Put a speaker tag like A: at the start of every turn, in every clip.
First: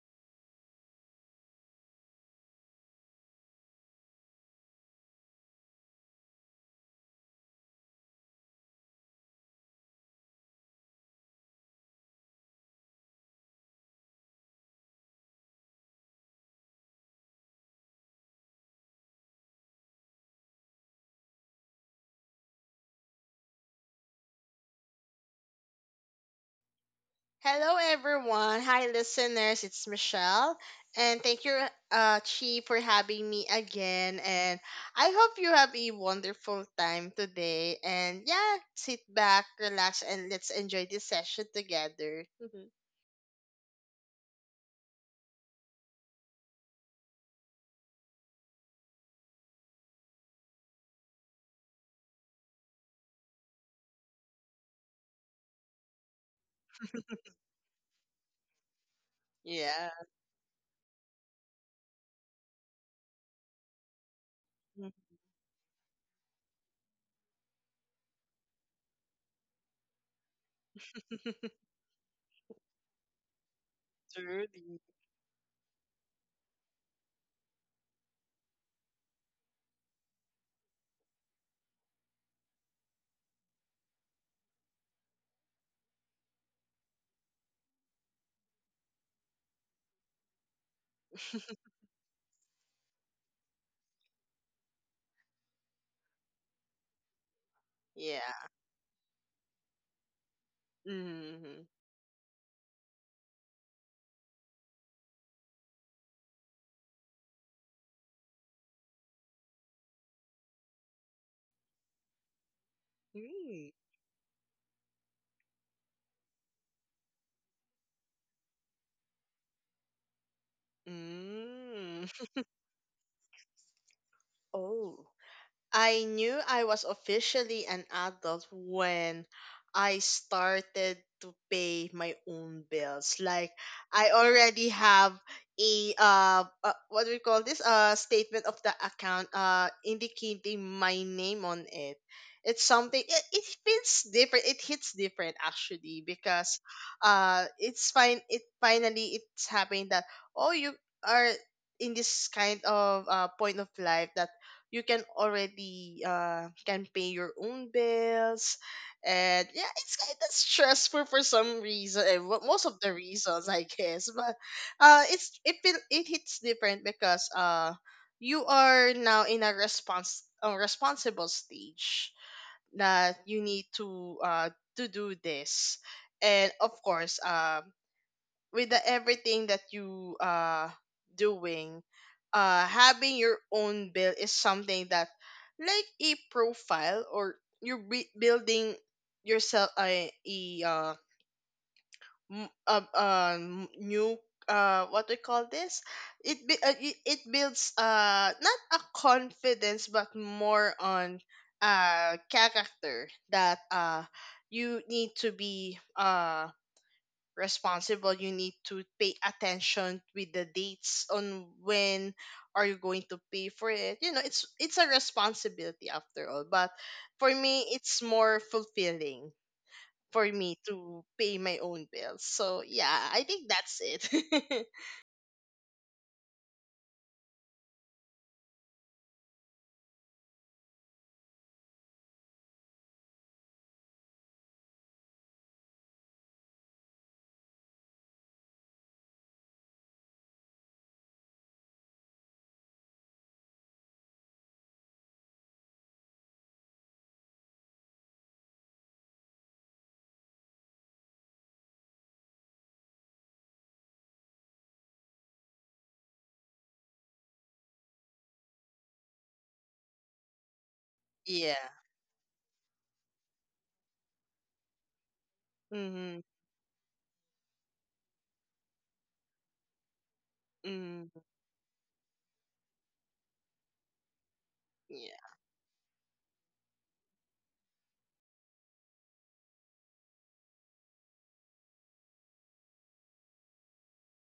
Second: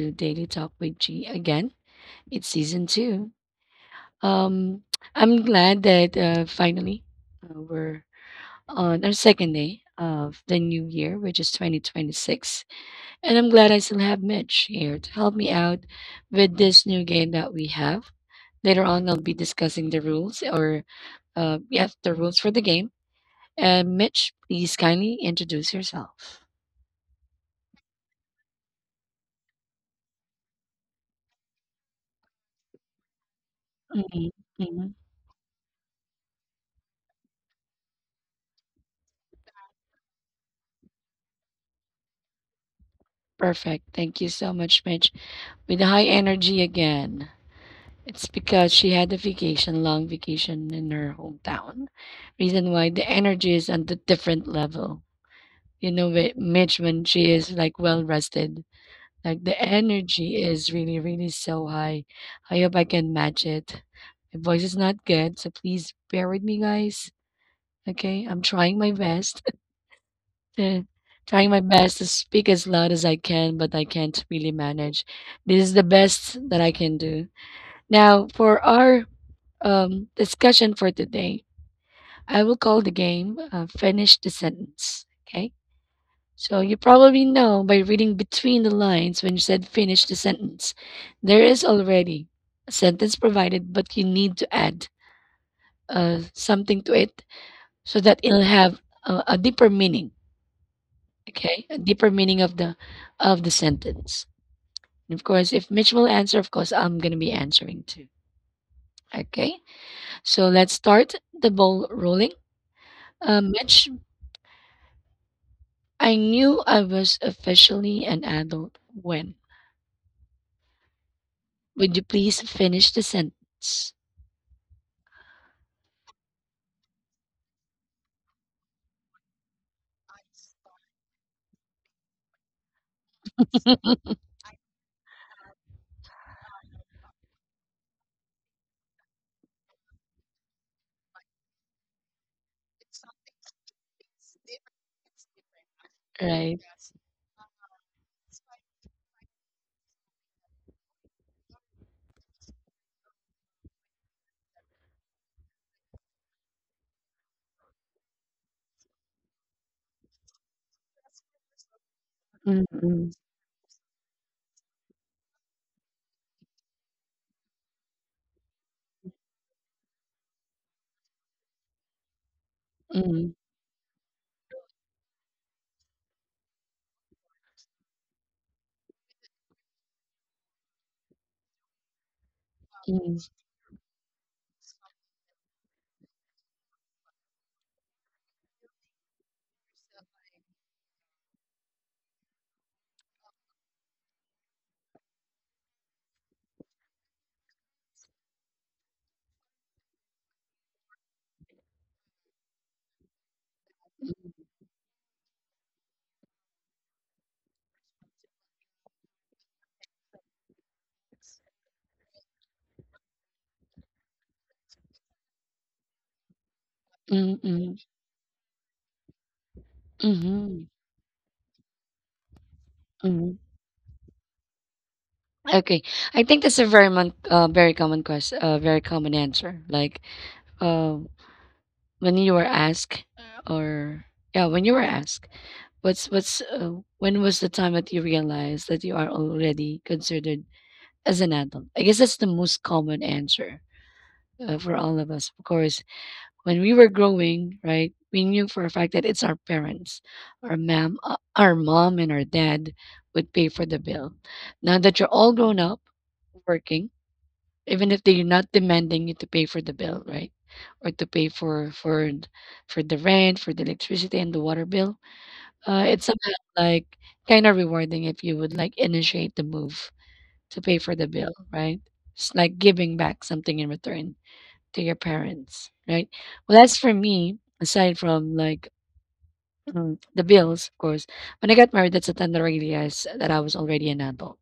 A: to Daily Talk with G again. It's season two. Um, I'm glad that finally we're on our second day of the new year, which is 2026. And I'm glad I still have Mitch here to help me out with this new game that we have. Later on, I'll be discussing the rules or, yes, the rules for the game. And Mitch, please kindly introduce yourself.
B: Hello, everyone. Hi, listeners. It's Michelle, and thank you, Chi, for having me again.
A: Mhm,
B: And
A: mhm.
B: I hope you have a wonderful time today. And yeah, sit back, relax, and let's enjoy this session together.
A: Perfect. Thank you so much, Mitch. With high energy again. It's because she had a vacation, long vacation in her hometown. Reason why the energy is on the different level. You know, with Mitch, when she is like well rested, like the
B: Yeah.
A: energy is really, really so high. I hope I can match it. My voice is not good, so please bear with me, guys. Okay, I'm trying my best. Uh, trying my best to speak as loud as I can, but I can't really
B: Truly.
A: manage. This is the best that I can do. Now, for our discussion for today, I will call the game Finish the Sentence. Okay? So, you probably know by reading between the lines when you said finish the sentence, there is already a sentence provided, but you need to add something to it so that it'll
B: Yeah.
A: have a deeper meaning. Okay,
B: Mm-hmm.
A: a deeper meaning of the sentence. And of course, if Mitch will answer, of course, I'm gonna be answering too. Okay, so let's start the ball rolling.
B: Mm.
A: Mitch, I knew I was officially an adult when. Would you
B: Mm.
A: please finish the sentence?
B: Oh. I knew I was officially an adult when I started to pay my own bills. Like I already have a what do we call this? A statement of the account indicating my name on it. It's something it feels different. It hits different actually
A: Right.
B: because it finally it's happening that oh, you are in this kind of point of life that you can already can pay your own bills. And yeah, it's kind of stressful for some reason, well, most of the
A: Mm-mm,
B: reasons I guess. But it's it feel it hits different because you are now in a responsible stage that
A: mm-mm,
B: you need to do this. And of course, with the everything that you doing,
A: mm-mm,
B: having your own bill is something that, like, a profile, or you're building yourself a new, what do you call this, it be, it it builds not a confidence but more on character, that you need to be responsible. You need to pay attention with the dates on when are you going to pay for it. It's a responsibility after all. But for me,
A: mm-mm,
B: it's more fulfilling for me
A: mhm,
B: to pay my own bills. So yeah, I
A: mhm.
B: think that's it.
A: Okay, I think that's a very very common question, very common answer. Like, uh, when you were asked or yeah, when you were asked what's when was the time that you realized that you are already considered as an adult, I guess that's the most common answer. For all of us, of course, when we were growing, right, we knew for a fact that it's our parents, our mom, our mom and our dad would pay for the bill. Now that you're all grown up, working, even if they're not demanding you to pay for the bill, right? Or to pay
B: Yeah.
A: for the rent, for the electricity and the water bill. It's
B: Mm-hmm.
A: somehow like kind of rewarding if you would like initiate the move to pay for the
B: Mm-hmm.
A: bill, right? It's like giving back something in return to your
B: Yeah.
A: parents, right? Well, as for me, aside from like the bills, of course, when I got married, that's the time that I realized that I was already an adult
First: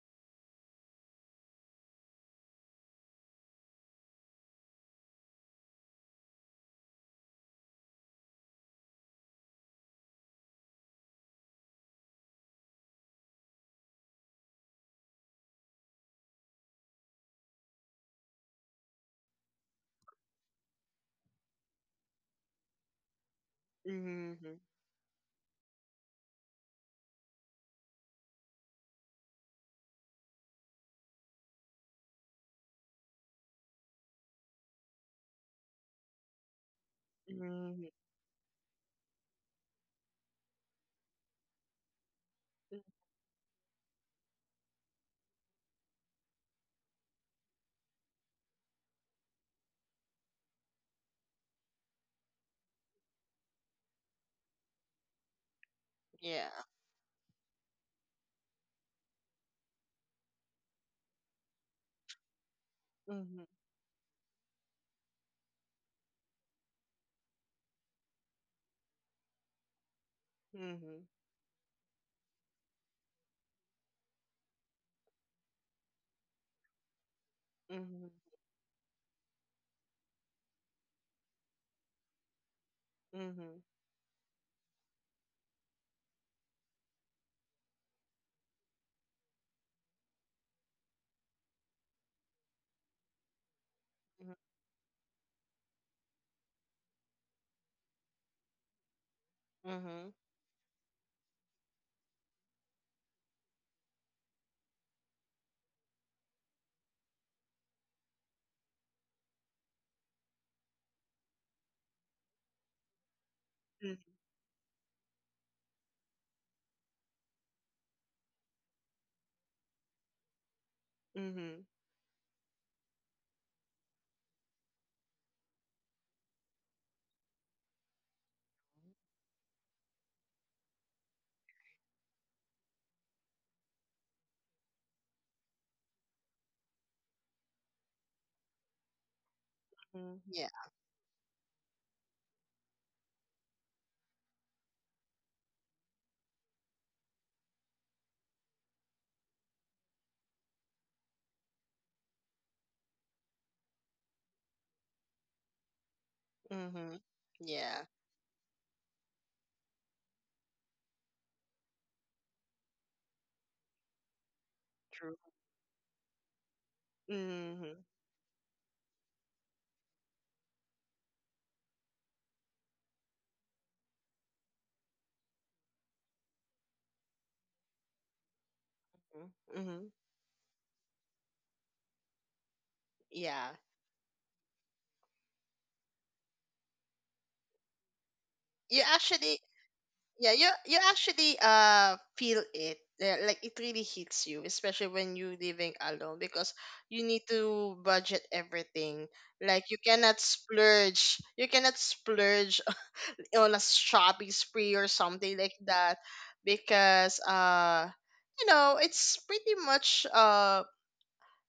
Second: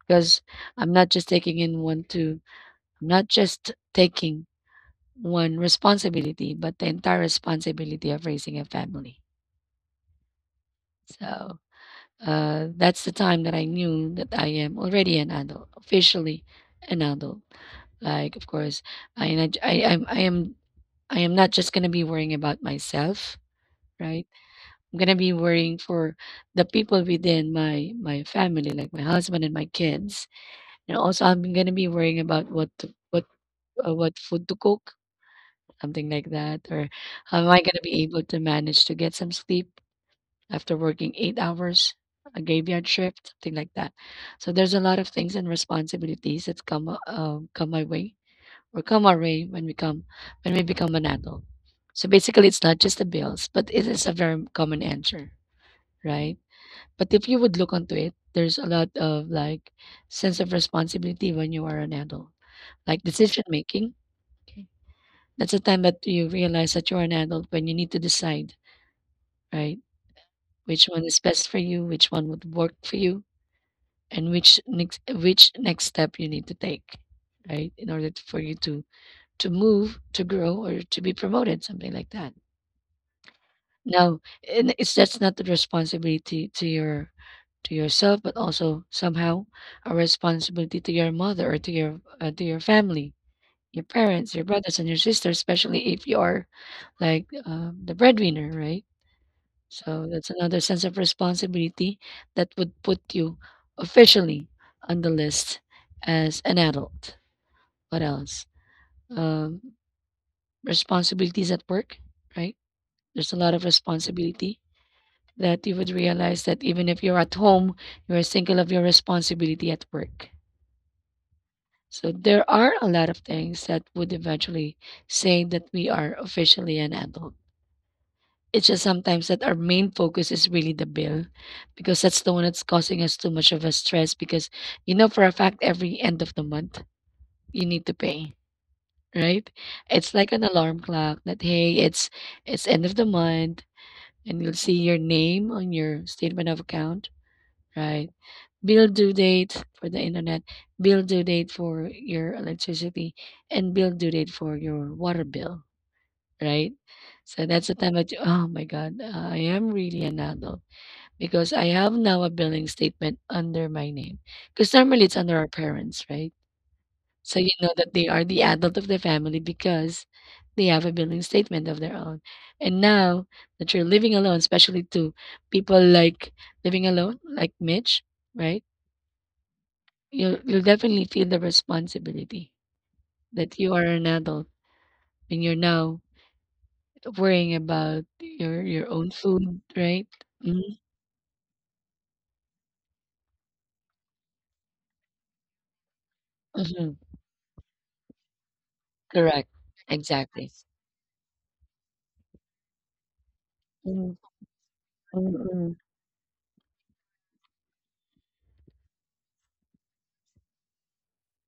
A: because I'm not just taking in one, two. I'm not just taking one responsibility, but the entire responsibility of raising a family. So that's the time that I knew that I am already an adult, officially an adult. Like, of course, I not- I I'm, I am not just gonna be worrying about myself, right?
B: Mm-hmm.
A: I'm gonna be worrying for the people within my family, like my husband and my kids, and also I'm gonna be worrying about what food to cook, something like that? Or how am I going to
B: Mm-hmm.
A: be able to manage to get some sleep after working 8 hours, a graveyard shift, something like that? So there's a lot of things and responsibilities that come my way or come our way when we become an adult. So basically, it's not just the bills, but it is a very common answer, right?
B: Yeah.
A: But if you would look onto it, there's a lot of like sense of responsibility when you are an adult, like decision
B: Mm-hmm.
A: making. That's the time that you realize that you're an adult when you need to decide, right? Which
B: Mm-hmm.
A: one is best for you, which one would work for you, and which next step you need to take, right? In
B: Mm-hmm.
A: for you to move, to grow, or to be promoted, something like that.
B: Mm-hmm.
A: Now, and it's that's not the responsibility to your to yourself, but also somehow a responsibility to your mother or to your family, your parents, your brothers and your sisters, especially if you are like the breadwinner, right? So
B: Mm-hmm.
A: that's another sense of responsibility that would put you officially on the list as an adult. What else? Um, responsibilities at work, right? There's a lot of
B: Mm-hmm.
A: responsibility that you would realize that even if you're at home, you're single of your responsibility at work.
B: Mm-hmm.
A: So there are a lot of things that would eventually say that we are officially an adult. It's just sometimes that our main focus is really the bill because that's the one that's causing us too much of a stress because you know for a fact every end of the month you need to pay, right? It's
B: Mm-hmm.
A: like an
B: Yeah.
A: alarm clock that hey, it's end of the month and you'll see your name on your statement of account, right? Bill due date for the internet, bill due date for your electricity, and bill due date for your water bill, right?
B: Mm-hmm.
A: So that's the
B: Yeah.
A: time that you, oh my God, I am really an adult because I have now a billing statement under my name. Because normally
B: True.
A: it's under our parents, right? So you know
B: Mhm.
A: that they are the adult of the family because they have a billing statement of their own. And now that you're living alone, especially to people like living alone, like Mitch, right?
B: Mhm.
A: You'll definitely feel the responsibility
B: Yeah.
A: that you are an adult and you're now worrying about your
B: You
A: your own
B: actually
A: food, right?
B: yeah, you
A: Mm-hmm.
B: you actually feel it. Yeah, like it really hits you, especially when you living alone because
A: Mm-hmm.
B: you need to budget everything.
A: Correct.
B: Like, you cannot
A: Exactly.
B: splurge. You cannot splurge on a shopping spree or something like
A: Mm-hmm.
B: that, because it's pretty much,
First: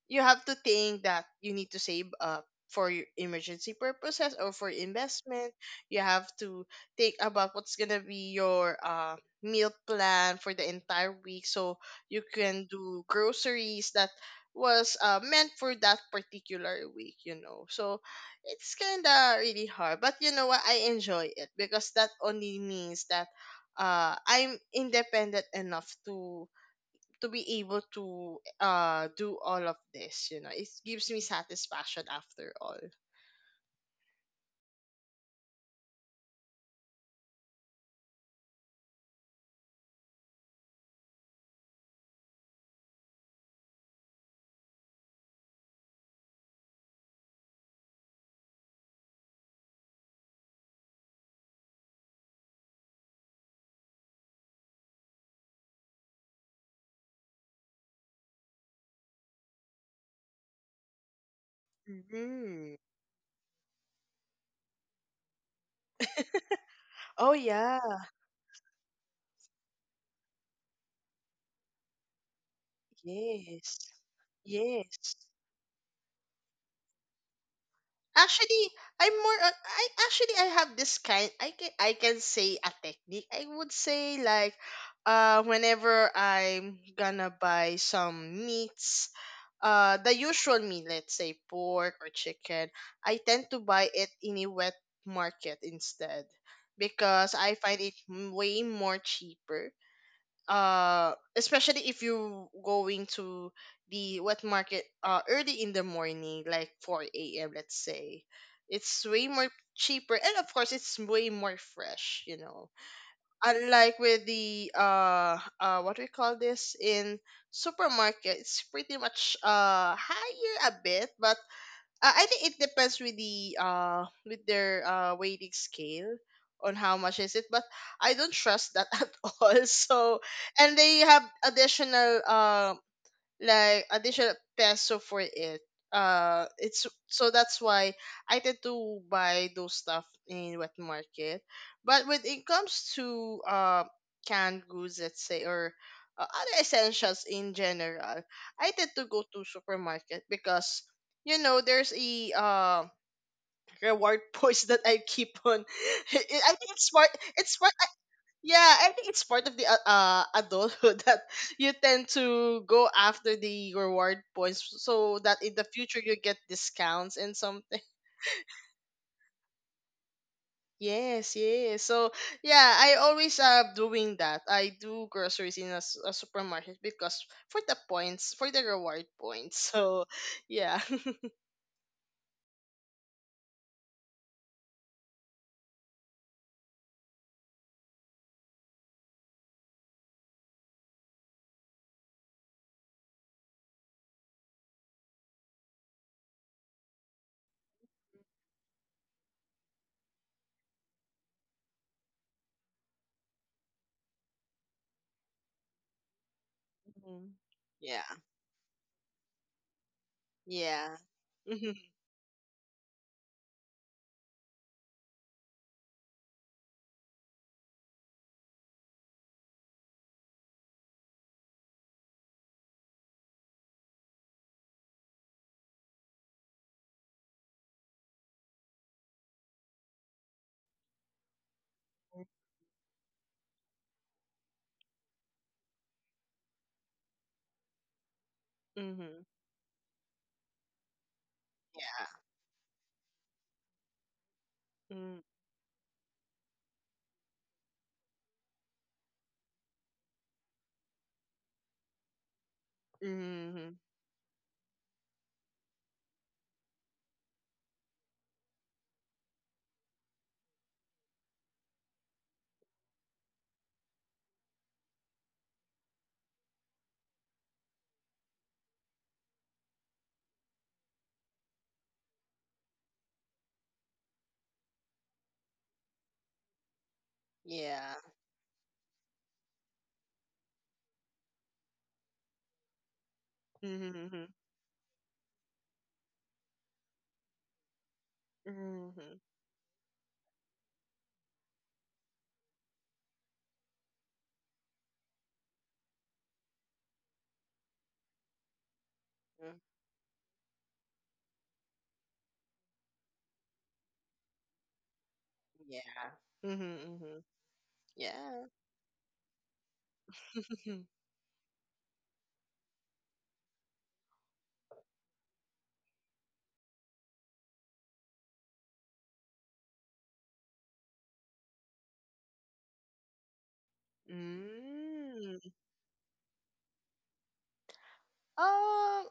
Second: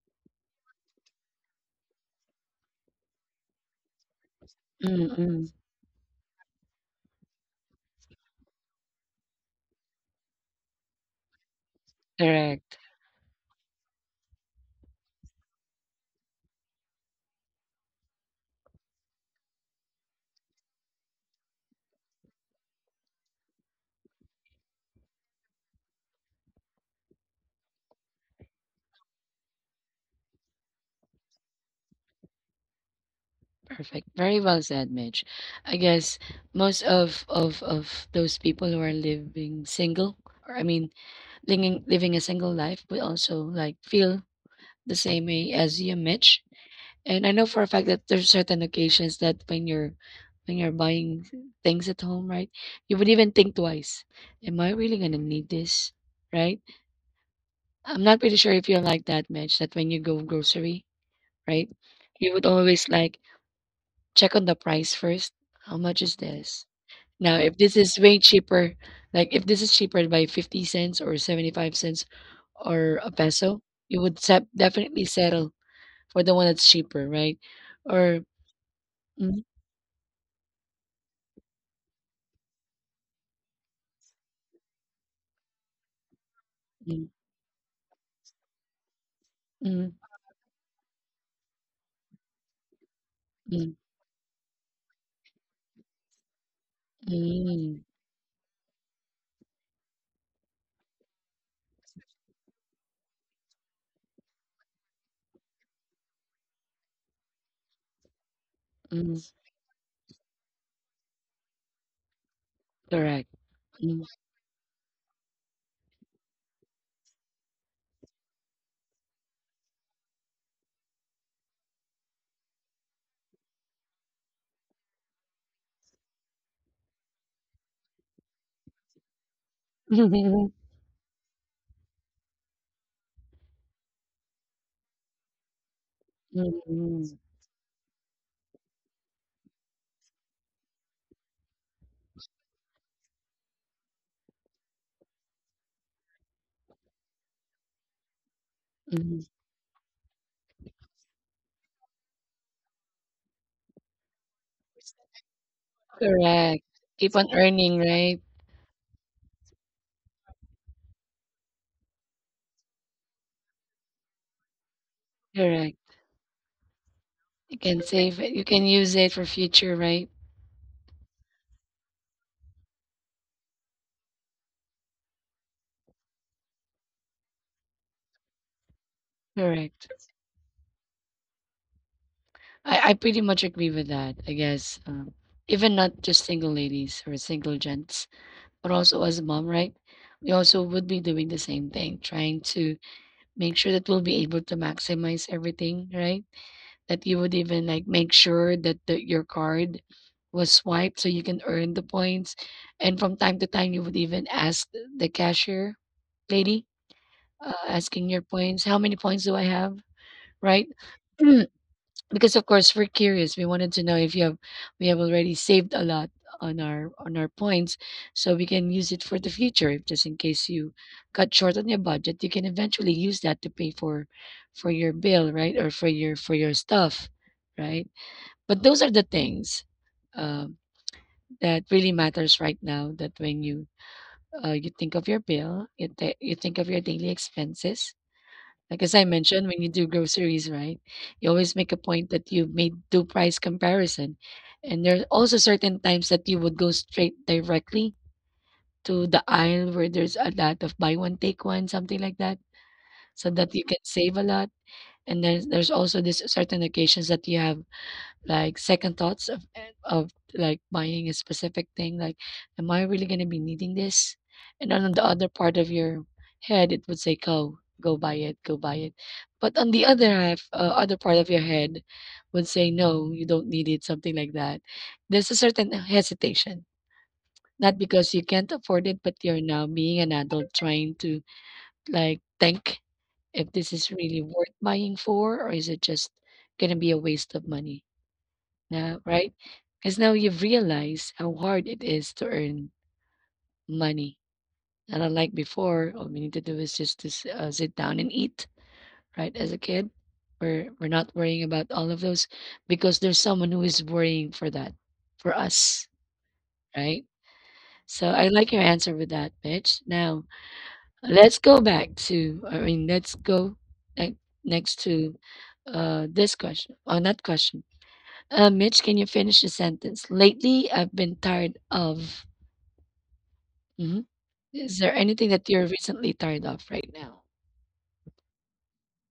B: you have to think that you need to save up for your emergency purposes or for
A: Mm,
B: investment. You have to think about what's gonna be your meal plan for the entire week, so you can
A: correct.
B: do groceries that was meant for that particular week. You know, so it's kinda really hard, but you know what? I enjoy it because that only means that I'm independent enough to be able to do all of this. It gives me satisfaction after all.
A: Perfect. Very well said, Mitch. I guess most of those people who are living single, or I mean, living a single life, will also like feel the same way as you, Mitch. And I know for a fact that there's certain occasions that when you're buying things at home, right, you would even think twice. Am I really gonna need this? Right? I'm not pretty sure if you're like that, Mitch, that when you go grocery, right? You would
B: Mhm.
A: always like check on the price first. How much is this?
B: Oh
A: Now, if this
B: yeah.
A: is way cheaper, like if this is cheaper by 50 cents or 75 cents or a peso,
B: Yes.
A: you would set definitely
B: Yes.
A: settle for the one that's cheaper, right? Or
B: Actually, I'm more
A: mm,
B: on I actually I have this kind I can say a technique. I would say, like, whenever I'm
A: mm,
B: gonna buy some meats,
A: mm,
B: the usual meat, let's say pork or chicken, I tend to
A: mm,
B: buy it in a wet market instead, because I find
A: mm,
B: it way more cheaper, especially if you going to the wet market early in the morning, like 4 a.m, let's say. It's
A: mm,
B: way more cheaper, and of course, it's way more fresh.
A: correct.
B: Unlike
A: Mm.
B: with the what we call this in supermarket, it's pretty much higher a bit. But I think it depends with their weighting scale, on how much is it. But I don't trust that at all. So, and they have additional, like, additional peso for it.
A: Mm,
B: It's
A: mm,
B: so that's why I tend to buy those stuff in wet market. But when it comes to canned goods, let's say, or other essentials in general, I tend to go
A: mm.
B: to supermarket because there's a reward points that I keep on. I
A: Correct.
B: think it's smart.
A: Keep on
B: It's smart.
A: earning, right?
B: Yeah, I think it's part of the adulthood, that you tend to go after the reward points so that in the future
A: Correct.
B: you get discounts and
A: You
B: something.
A: can save it. You can use it for future, right?
B: Yes, yes. So yeah, I always doing that. I do groceries in a supermarket, because for the points, for the reward points.
A: Correct.
B: So yeah.
A: I pretty much agree with that. I guess even not just single ladies or single gents, but also as a mom, right? We also would be doing the same thing, trying to make sure that we'll be able to maximize everything, right? That you would even like make sure that your card was swiped so you can earn the points, and from time to time you would even ask the cashier lady,
B: Mhm. Yeah,
A: asking your points, how many points do I have, right?
B: yeah. Hmm.
A: Because of course we're curious. We wanted to know if you have we have already saved a lot on our points so we can use it for the future if just in case you cut short on your budget, you can eventually use that to pay for your bill, right? Or for your stuff, right? But those are the things um that really matters right now that when you you think of your bill, you think of your daily expenses, like as I
B: Hmm.
A: mentioned, when you do groceries, right? You always make a
B: Yeah.
A: point that you made do price comparison. And there are
B: Mm-hmm.
A: also certain times that you would go straight directly to the aisle where there's a lot of buy one, take one, something like that, so that you
B: Mm-hmm.
A: can save a lot. And there's also this certain occasions that you have like second thoughts of like buying a specific thing like am I really going to be needing this, and then on the other part of your head it would say go buy it, go buy it, but on the other half other part of your head would say no, you don't need it, something like that. There's a certain hesitation, not
B: Yeah.
A: because you can't afford it, but you're now being an adult trying to like think if this is
B: Mm-hmm.
A: really
B: Mm-hmm.
A: worth buying for or is it just going to be a waste of money, yeah,
B: Mm-hmm.
A: right? Because now you've realized how hard it is to earn money. And unlike before, all we need to do is just to sit down and eat, right? As
B: Mm-hmm.
A: a kid, we're not worrying about all of those because there's someone who is worrying for that, for us,
B: Mm-hmm.
A: right?
B: Mm-hmm.
A: So I
B: Yeah.
A: like your answer with that, Mitch. Now,
B: Mhm.
A: let's go back to, I mean, let's go ne- next to this question, or not question, uh, Mitch, can you finish the sentence? Lately, I've been tired of. Mhm. Is there anything that
B: Mm.
A: you're recently tired of right now?
B: Um.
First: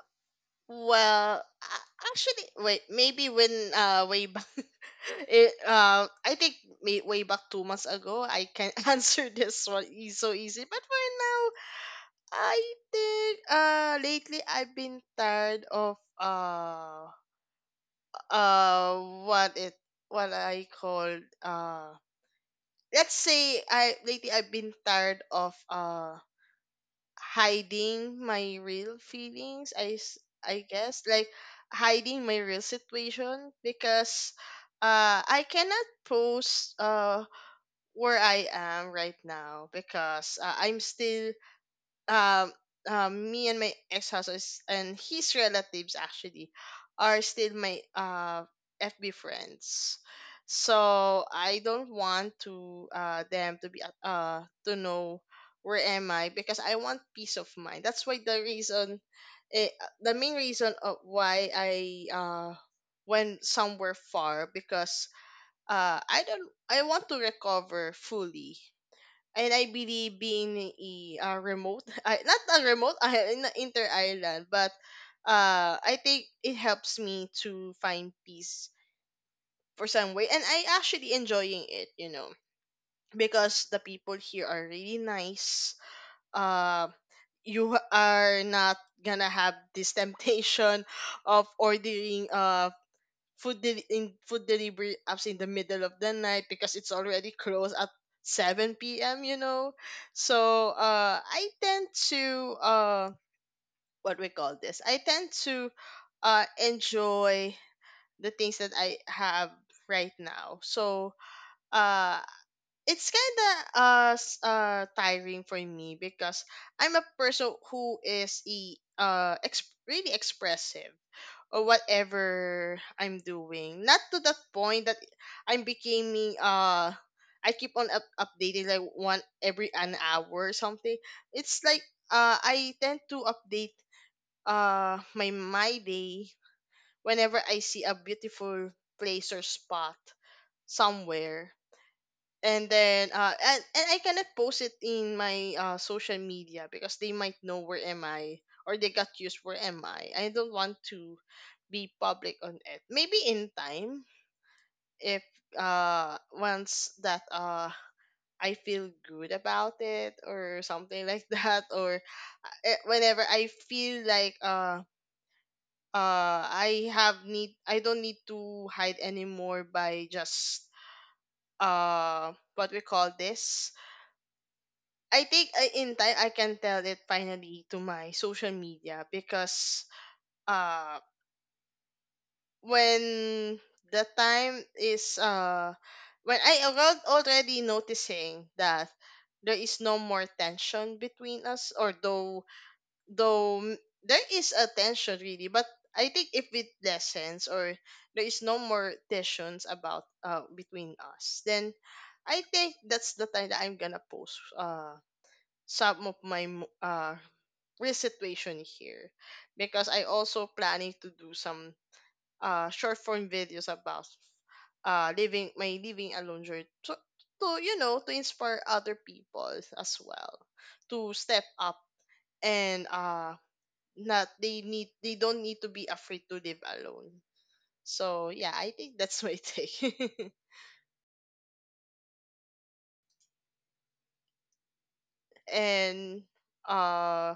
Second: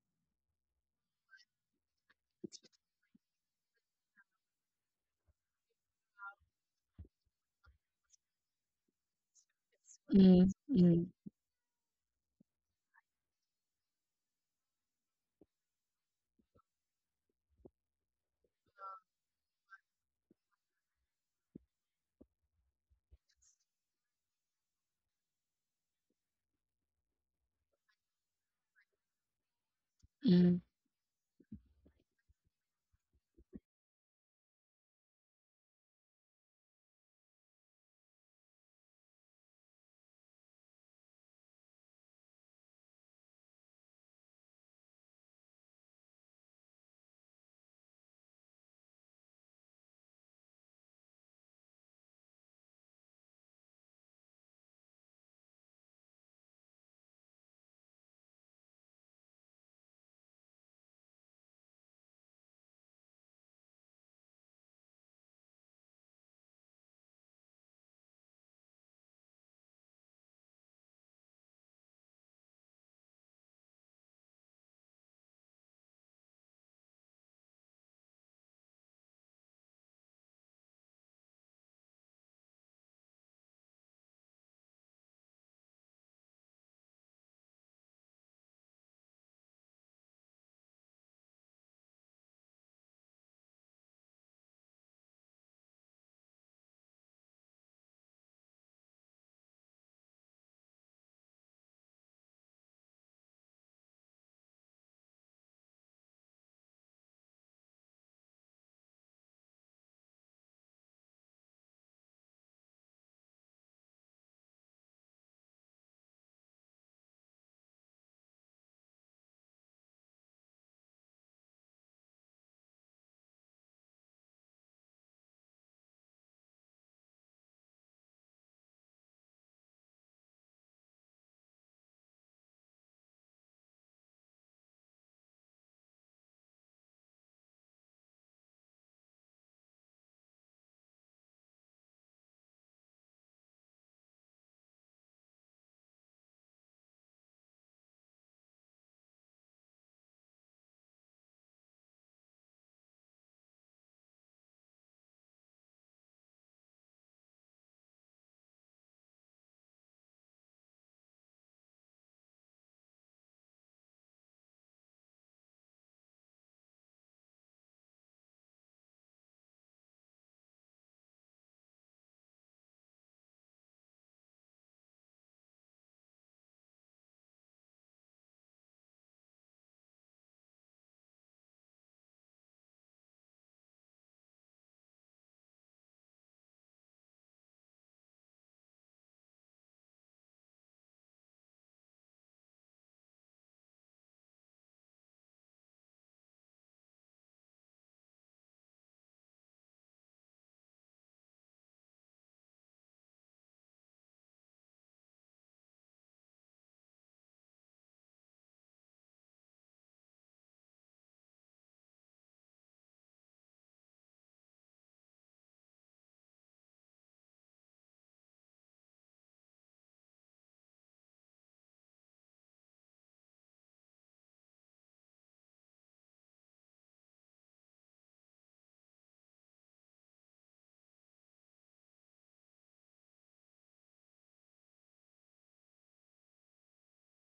B: Well, actually, wait. Maybe when way back, it I think way back 2 months ago, I can answer this one so
A: Mm,
B: easy. But for
A: mm,
B: now, I think lately I've been tired of uh what it what I call uh let's say I lately I've been tired of hiding my real feelings, i s-
A: mm.
B: i guess, like, hiding my real situation. Because I cannot post where I am right now. Because I'm still um, me and my ex-husband, and his relatives actually, are still my FB friends. So I don't want to them to know where am I, because I want peace of mind. That's why eh, the main reason of why I went somewhere far, because I don't I want to recover fully. And I believe being a remote, not a remote, in inter island, but I think it helps me to find peace for some way, and I actually enjoying it, because the people here are really nice. Uh, you are not gonna have this temptation of ordering in food delivery apps in the middle of the night, because it's already closed at 7 p.m. So I tend to, what we call this. I tend to, enjoy the things that I have right now. So uh, it's kind of tiring for me, because I'm a person who is really expressive, or whatever I'm doing. Not to the point that I'm becoming uh I keep on updating, like, one every an hour or something. It's like I tend to update my day whenever I see a beautiful place or spot somewhere, and then and I cannot post it in my social media, because they might know where am I, or they got used where am I. I don't want to be public on it. Maybe in time, if once that I feel good about it, or something like that, or whenever I feel like I don't need to hide anymore, by just what we call this. I think in time I can tell it finally to my social media, because uh when the time is when I already noticing that there is no more tension between us. Or though there is a tension really, but I think if it lessens, or there is no more tensions about between us, then I think that's the time that I'm gonna post some of my real situation here. Because I also planning to do some short form videos about living alone journey, to you know to inspire other people as well. To step up, and not they need they don't need to be afraid to live alone. So yeah, I think that's my take. And uh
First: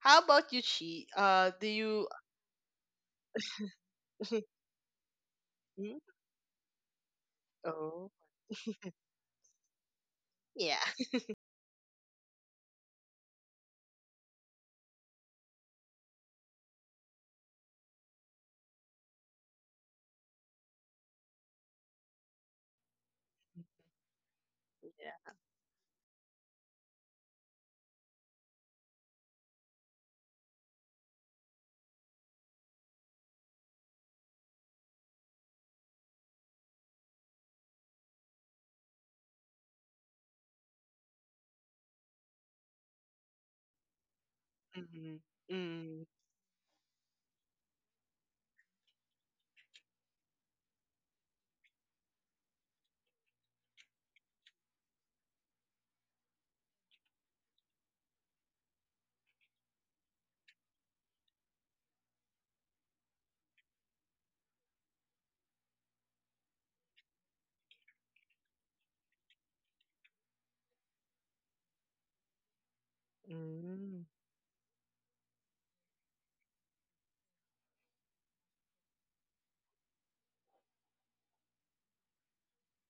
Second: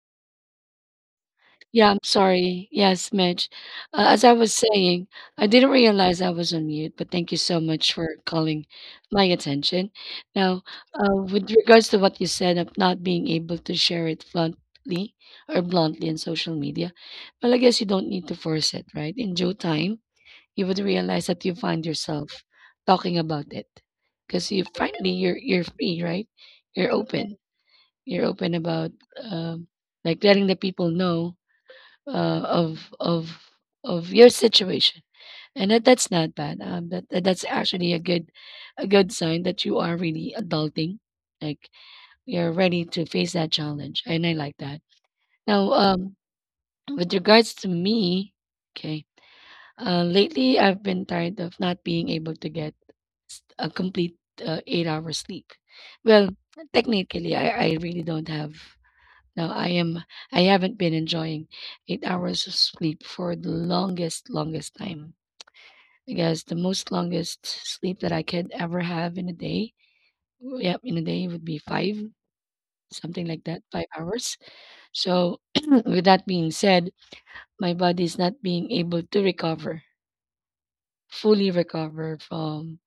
B: how about you, Chi, do
A: Yeah, I'm
B: you—
A: sorry. Yes, Mitch. As I was saying, I didn't
B: Hmm?
A: realize I was on mute, but thank you so much
B: Oh.
A: for calling my attention. Now,
B: Yeah.
A: with regards to what you said of not being able to share it bluntly or bluntly on social media, well, I guess you don't need to force it, right? In due time, you would realize that you find yourself talking about it because you finally
B: Yeah.
A: you're free, right? You're open, you're open about um, like letting the people know of of your situation, and that's not bad, that's actually a good, a good sign that you are really adulting, like you're ready to face that challenge, and I like that.
B: Mhm.
A: Now,
B: Mm.
A: with regards to me, okay, lately, I've been tired of not being able to get a complete 8 hours sleep. Well, technically, I really don't have. No, I am. I haven't been enjoying 8 hours of sleep for the longest, longest time. I guess the most longest sleep that I could ever have in a day, yep, in a day would be five, something like that, five
B: Mhm.
A: hours. So, with that being said, my body is not being able to recover, fully recover from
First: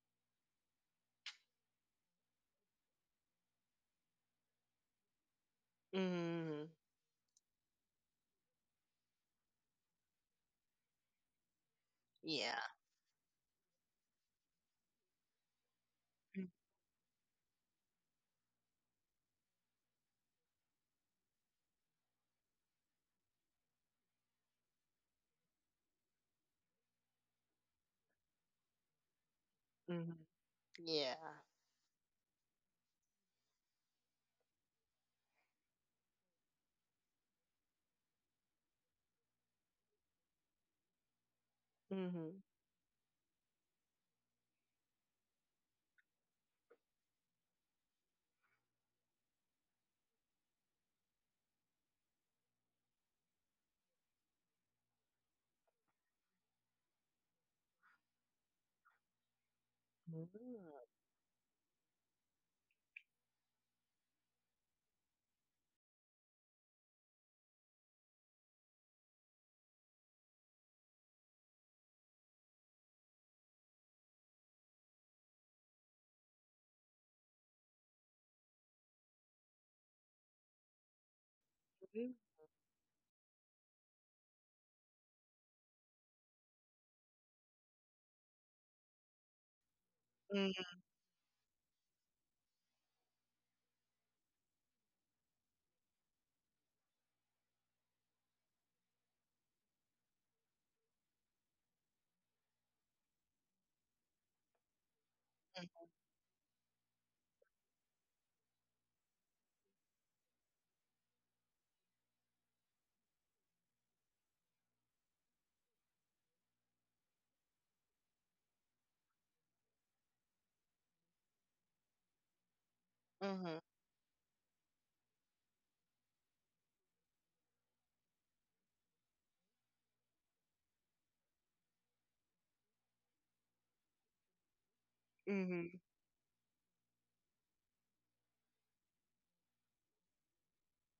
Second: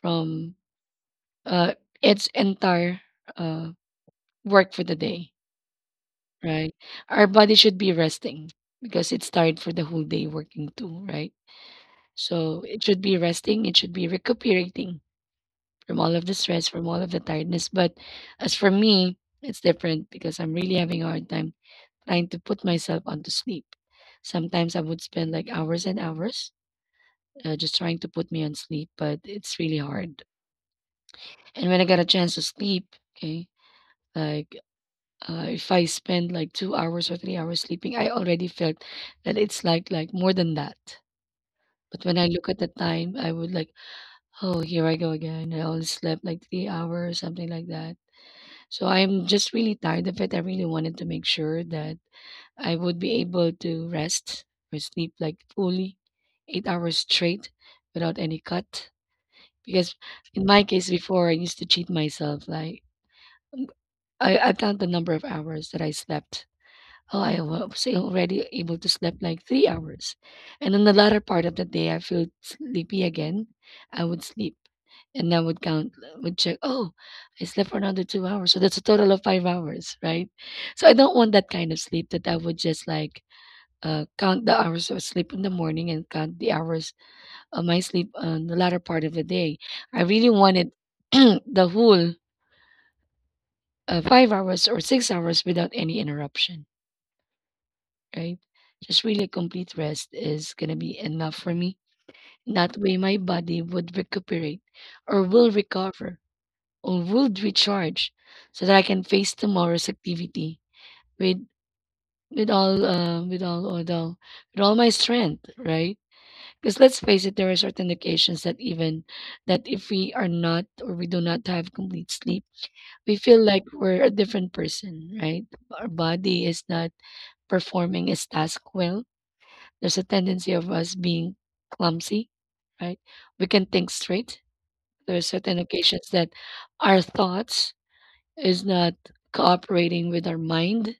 A: from uh, its entire uh, work for the day,
B: Mhm.
A: right? Our body should be resting because it's tired for the whole day working too, right?
B: Yeah.
A: So it should be resting, it should be recuperating from all of the stress, from all of the tiredness. But as for me, it's different because I'm really having a hard time trying to put myself onto sleep. Sometimes I would spend like hours and hours just trying to put me on sleep, but it's really
B: Mhm.
A: hard.
B: Yeah.
A: And when I got a chance to sleep, okay, like uh, if I spend like 2 hours or 3 hours sleeping, I already felt that it's like more than that. But when I
B: Mhm.
A: look at the time, I would like, oh, here I go again. I only slept like 3 hours, something like that. So I'm just really tired of it. I really wanted to make sure that I would be able to rest or sleep like fully 8 hours straight without any cut. Because in my
B: Mhm.
A: case before, I used to cheat myself. Like I count the number of hours that I slept. Oh, I was already able to sleep like 3 hours. And in the latter part of the day, I feel sleepy again. I would sleep and I would count, would check, oh, I slept for another 2 hours. So that's a total of 5 hours, right? So I don't want that kind of sleep that I would just like count the hours of sleep in the morning and count the hours of my sleep on the latter part of the day. I really wanted
B: Mhm.
A: the whole 5 hours or 6 hours without any interruption, right? Just really complete rest is gonna be enough for me. That way, my body would recuperate or will recover or will recharge so that I can face tomorrow's activity with with all uh, with all with all with all my strength, right? Because let's face it, there are certain occasions that even that if we are not or we do not have complete sleep, we feel
B: Mhm.
A: like we're a different person, right? Our body is not performing its task well, there's a tendency of us being clumsy, right? We can think straight. There are certain
B: Mhm.
A: occasions that our thoughts is not cooperating with our mind,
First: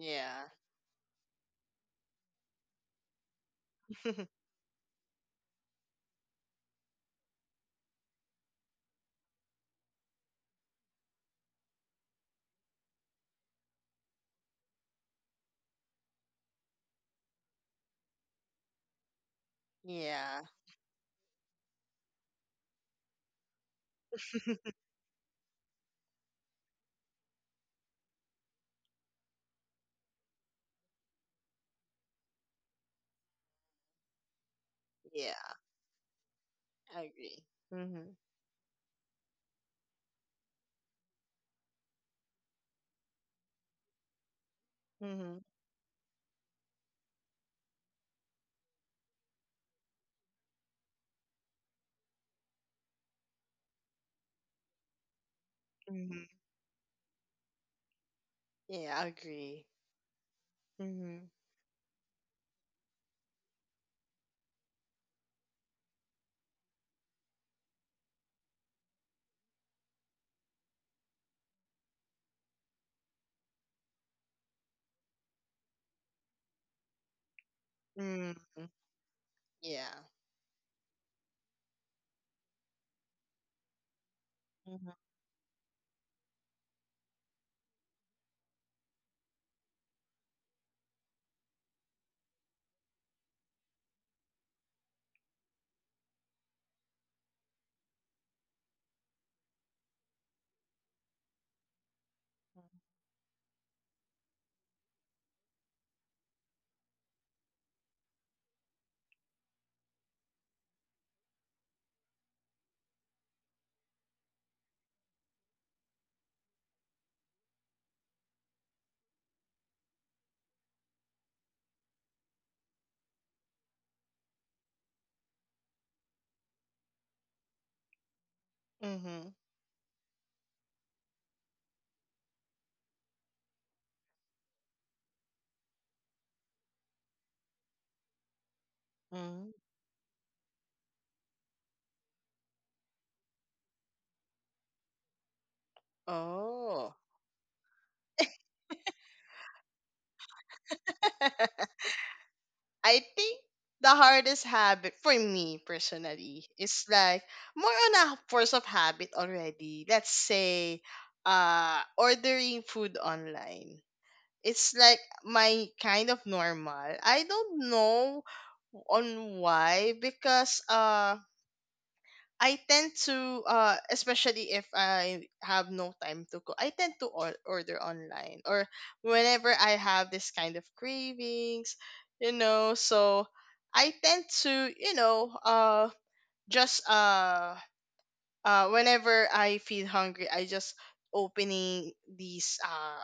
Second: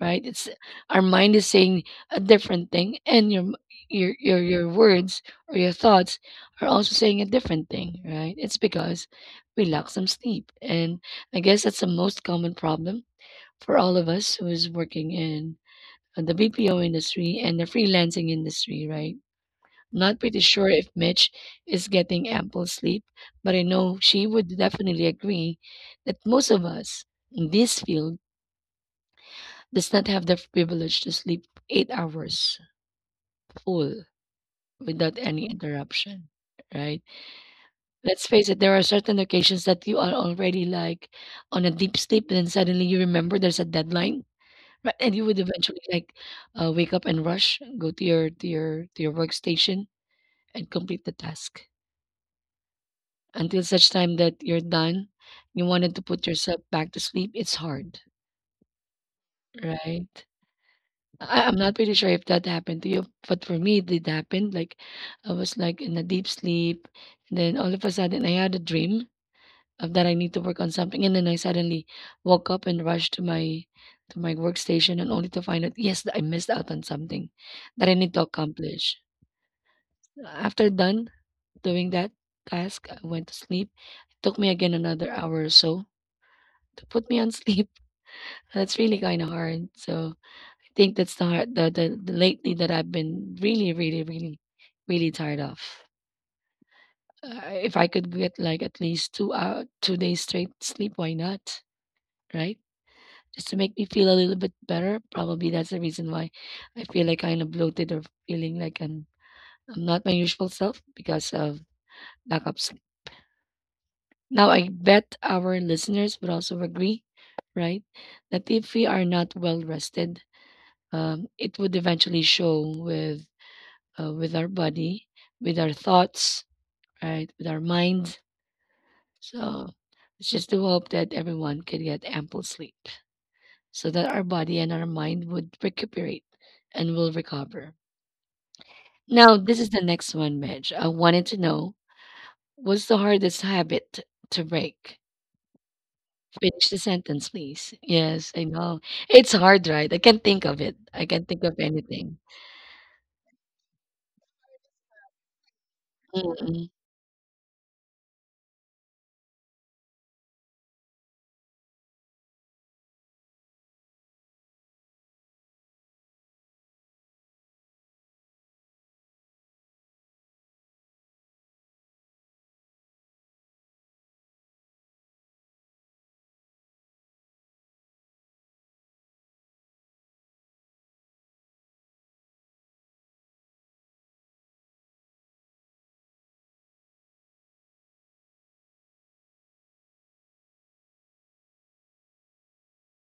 A: right? It's, our mind is saying a different thing, and your your words or your thoughts are also saying a different thing, right? It's because we lack some sleep, and I guess that's the most common problem for all of us who is working in the BPO industry and the freelancing industry, right? Not pretty
B: Yeah.
A: sure if Mitch is getting ample sleep, but I know she would definitely agree that most of us in this field does not have the privilege to sleep 8 hours full without any
B: Yeah.
A: interruption. Right?
B: I agree. Mhm.
A: Let's face it, there are certain occasions that you are already like on a deep sleep, and then suddenly you remember there's a deadline, right? And you would
B: Mhm.
A: eventually like wake up and rush, go to your workstation, and complete the task until such time that you're done, you wanted to
B: Mhm.
A: put yourself back to sleep, it's hard,
B: Yeah, I agree.
A: right?
B: Mhm.
A: I'm not pretty sure if that happened to you, but for me, it did happen. Like, I was like in a deep sleep, and then all of a sudden, I had a dream of that I need to work on something, and then I suddenly woke up and rushed to my workstation, and only to find out yes, that I missed out on something that I need to
B: Mhm.
A: accomplish.
B: Yeah.
A: After done doing that task, I went to sleep. It took me again
B: Mhm.
A: another hour or so to put me on sleep. That's really kind of hard. So I think that's the hard, the lately that I've been really, really, really, really tired of. If I could get like at least 2 hour, 2 days straight sleep, why not? Right? Just to make me feel a little bit better. Probably that's the reason why I feel like kind of bloated or feeling like I'm not my usual self because of lack of sleep. Now I bet our listeners would also agree, right? That if we are not well rested, it would eventually show with our body, with our thoughts, right, with our mind.
B: Mhm.
A: So it's just to hope that everyone can get ample sleep, so that our body and our mind would recuperate and will recover. Now,
B: Mhm.
A: this is the next one, Midge. I wanted to know what's the hardest habit to break? Finish the
B: Oh.
A: sentence, please. Yes, I know. It's hard, right? I can't think of it. I can't think of anything.
B: I think the hardest habit for me personally
A: Mm-mm.
B: is, like, more on a force of habit already. Let's say, ordering food online. It's like my kind of normal. I don't know on why because. I tend to, especially if I have no time to cook, I tend to order online, or whenever I have this kind of cravings. So I tend to, you know, just whenever I feel hungry, I just opening these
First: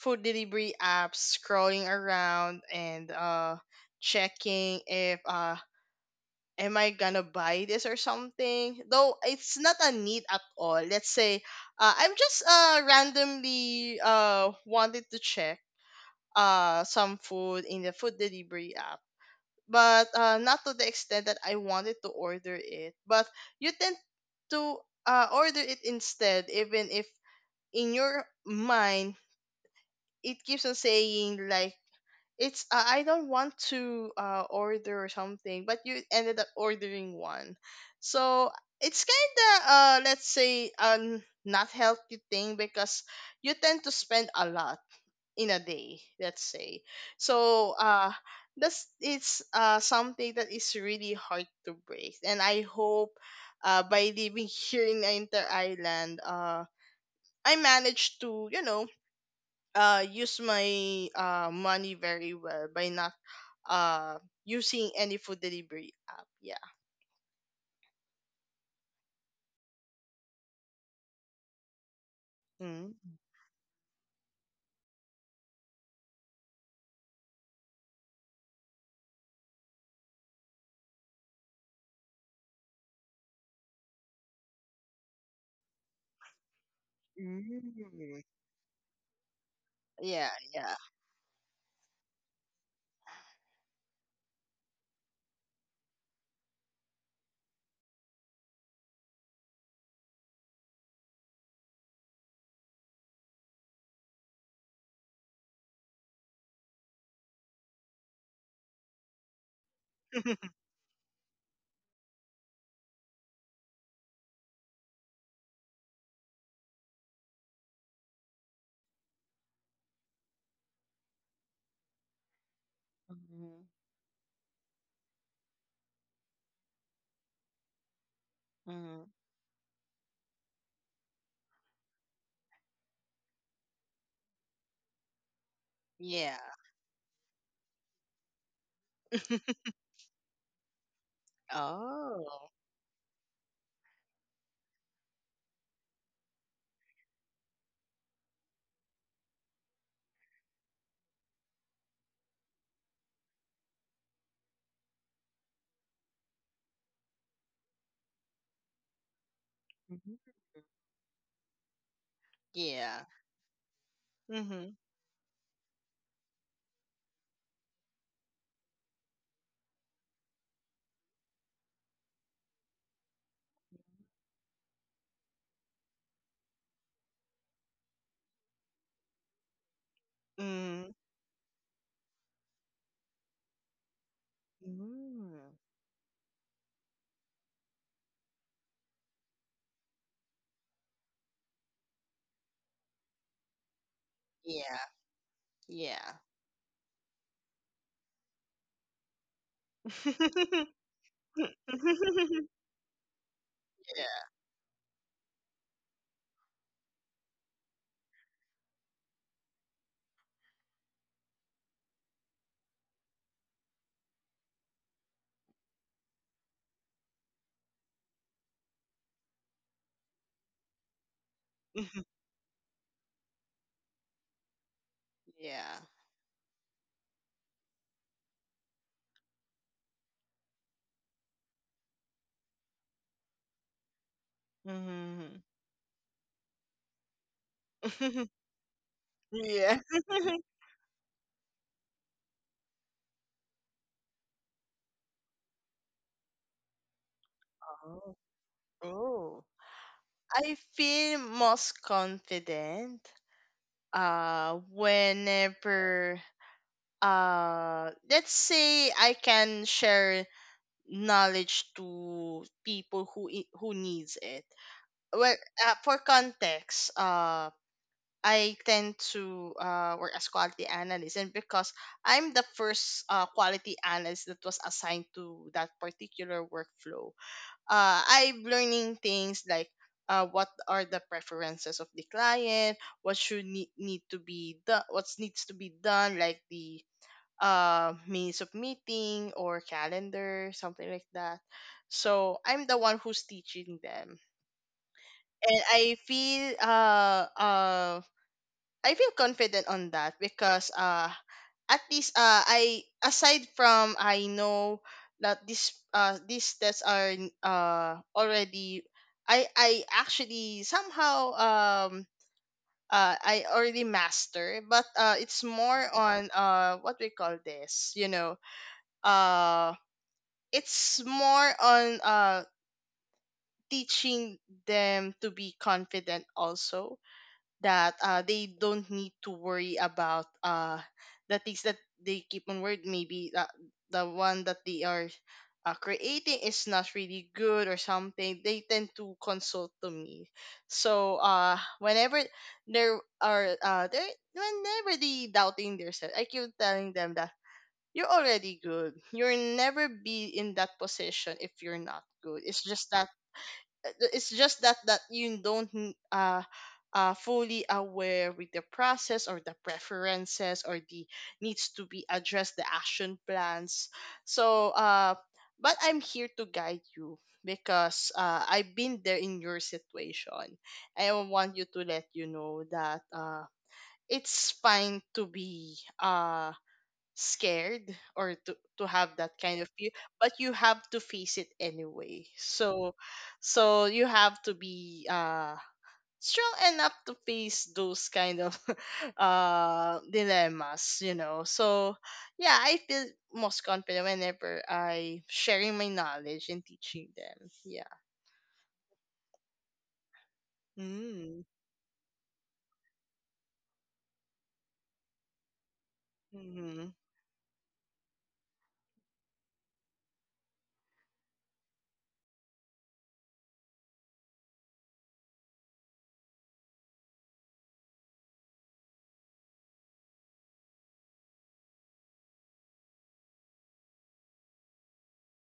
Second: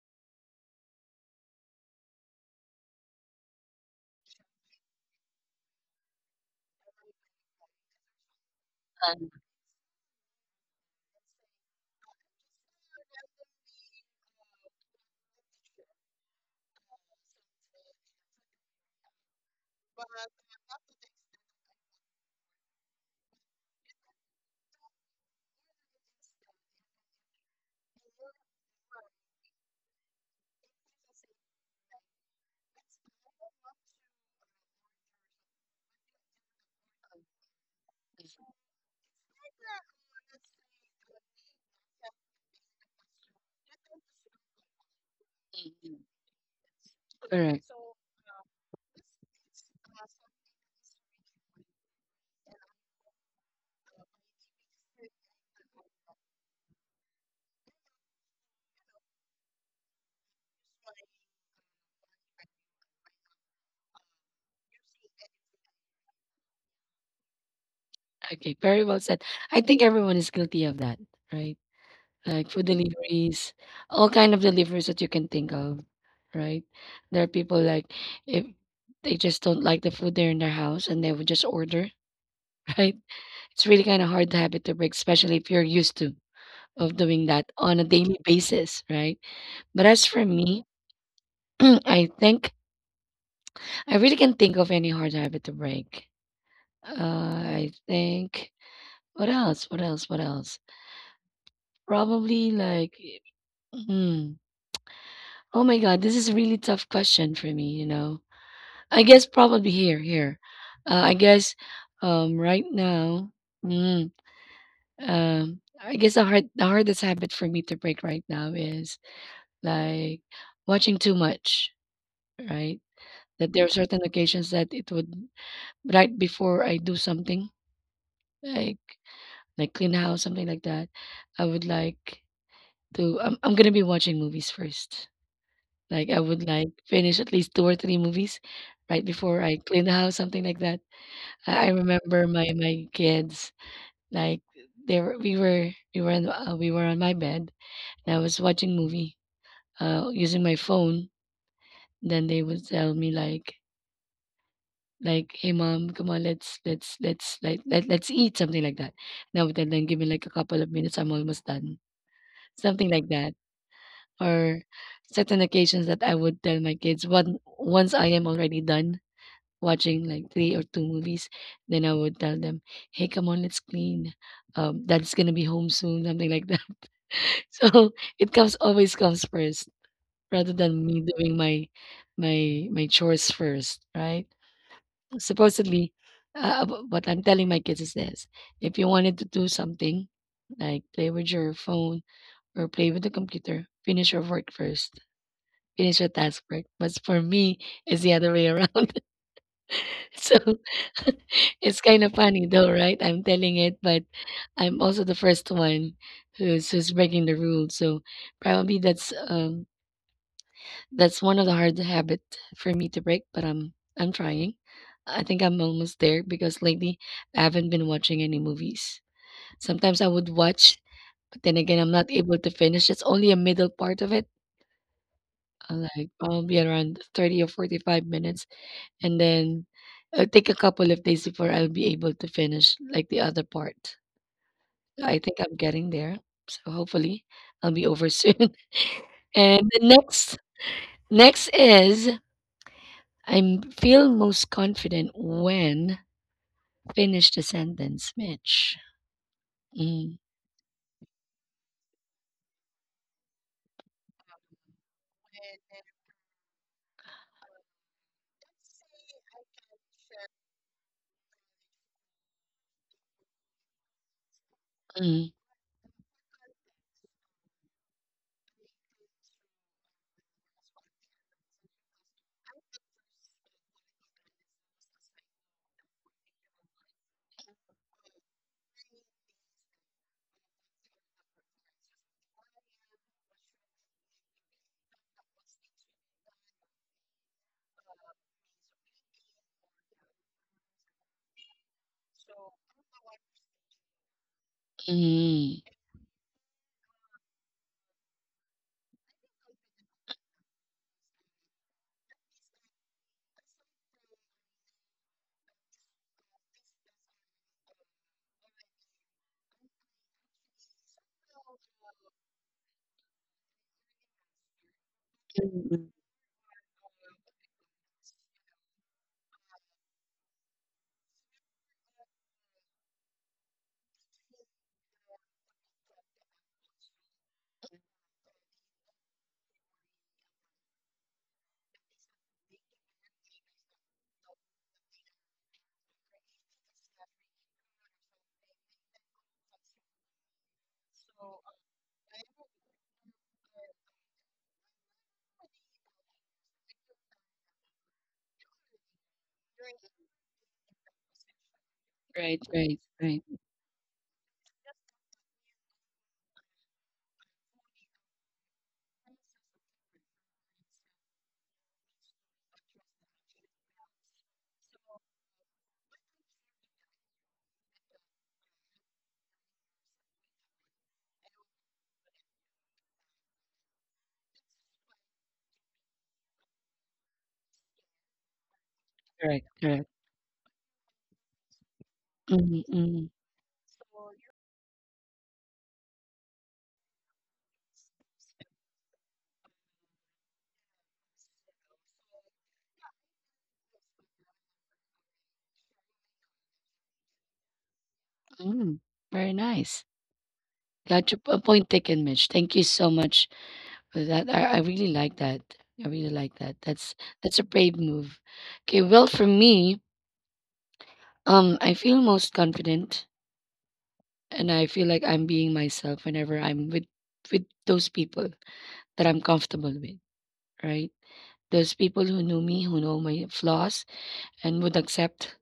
B: food delivery apps, scrolling around, and checking if am I gonna buy this or something? Though
A: Um,
B: it's not a need at all. Let's say, I'm just randomly wanted to check some food in the food delivery app, but not to the extent that I wanted to order it. But you tend to order it instead, even if in your mind it keeps on saying, like, it's I don't want to, order something, but you ended up ordering one. So it's kind of, let's say, not healthy thing, because you tend to spend a lot in a day. Let's say. So.
A: correct.
B: That's it's something that is really hard to break, and I hope by living here in the Inter Island I managed to use my money very well by not uh using any food delivery app. Yeah.
A: Okay, very well said. I think everyone is guilty of that, right? Like food
B: Mm.
A: deliveries, all kind of deliveries that you can think of, right? There are people like if they just don't like the food there in their house and they would just order, right? It's really kind of hard habit to break, especially if you're used to of doing that on a
B: Mm.
A: daily basis, right? But as
B: Yeah,
A: for me,
B: yeah.
A: I think I really can't think of any hard habit to break. Uh, I think what else? What else? What else? Probably like mhm. Oh my god, this is a really tough question for me, you know. I guess probably here, here. I guess right now, mm, I guess the hardest habit for me to break right now is like watching too much, right? That
B: Mhm.
A: there are certain occasions that it would right before I do something, like
B: Mhm.
A: clean house, something like that, I would like to, I'm gonna be watching movies first. Like, I
B: Yeah.
A: would, like, finish at least 2 or 3 movies right before I clean the house, something like that. I remember
B: Oh.
A: my kids, like, they were we were in we were on my bed, and I was watching movie, using my phone. Then they would tell me, like "Hey, mom, come on, like, let's eat," something like that. Now I then, "Give me, like, a
B: Mhm.
A: couple of minutes, I'm almost done," something
B: Yeah.
A: like that. Or
B: Mm-hmm.
A: certain occasions that I would tell my kids, "One once I am already done, watching like 3 or 2 movies, then I would tell them, "Hey, come on, let's clean. Dad's gonna be home soon," something like that. So it comes always comes first, rather than
B: Mm-hmm.
A: me doing my chores first, right?
B: Mm.
A: Supposedly, what I'm telling my kids is this: if you wanted to do something, like play with your phone or play with the computer, finish your work
B: Yeah.
A: first. Finish your
B: Yeah.
A: task first. But for me, it's the other way around. So it's kind of funny though, right? I'm telling it, but
B: Yeah.
A: I'm also the first one who's breaking the rule. So probably that's one of the hard habit for me to break, but I'm trying. I think I'm almost there because lately I haven't been watching any movies. Sometimes I would watch, but then again I'm not able to finish. It's only a middle part of it.
B: Yeah.
A: Like probably around 30 or 45 minutes, and then it'll take a couple of days before I'll be able to finish like the other part. I
B: Mm-hmm.
A: think I'm getting there. So hopefully I'll be over soon. And
B: Yeah.
A: the next next is I am feel most confident when finish the
B: Oh.
A: sentence, Mitch.
B: Oh.
A: Mm,
B: I feel most confident whenever let's say I can share knowledge to people who needs it. Well,
A: mm,
B: for context, I tend to work as quality analyst, and because I'm the first quality analyst that was assigned to that particular workflow, I'm learning things like what are the preferences of the client, need to be done, what needs to be done, like the means of meeting or calendar, something like that. So I'm the one who's teaching them, and
A: mm.
B: I feel confident on that because at least I, aside from, I know that this these tests are already, I actually somehow I already master, but it's more on what we call this uh it's more on teaching them to be confident also, that they don't need to worry about the things that they keep on word. Maybe that the one that they are creating is not really good or something. They tend to consult to me. So whenever there are there whenever they doubting themselves, I keep telling them that you're already good. You'll never be in that position if you're not good.
A: Right,
B: It's
A: right,
B: just that
A: right.
B: uh, it's just that that you don't fully aware with the process or the preferences or the needs to be addressed, the action plans. So but I'm here to guide you because I've been there in your situation. I want you to let you know that it's fine to be scared or to have that
A: Correct,
B: kind of fear,
A: correct.
B: but you have to face it anyway.
A: Mm,
B: So
A: mm,
B: you have to be strong enough to face those kind of dilemmas. So yeah, I feel most confident whenever I sharing my knowledge and teaching them. Yeah.
A: mm. Very nice. Got your
B: Mm.
A: point taken, Mitch. Thank you so much. That I really like that. I really like that.
B: Mm-hmm.
A: That's a brave move. Okay, well for me, I feel most confident and I feel like I'm being myself whenever I'm with those people that I'm comfortable with, right? Those people who know me, who know my flaws, and would accept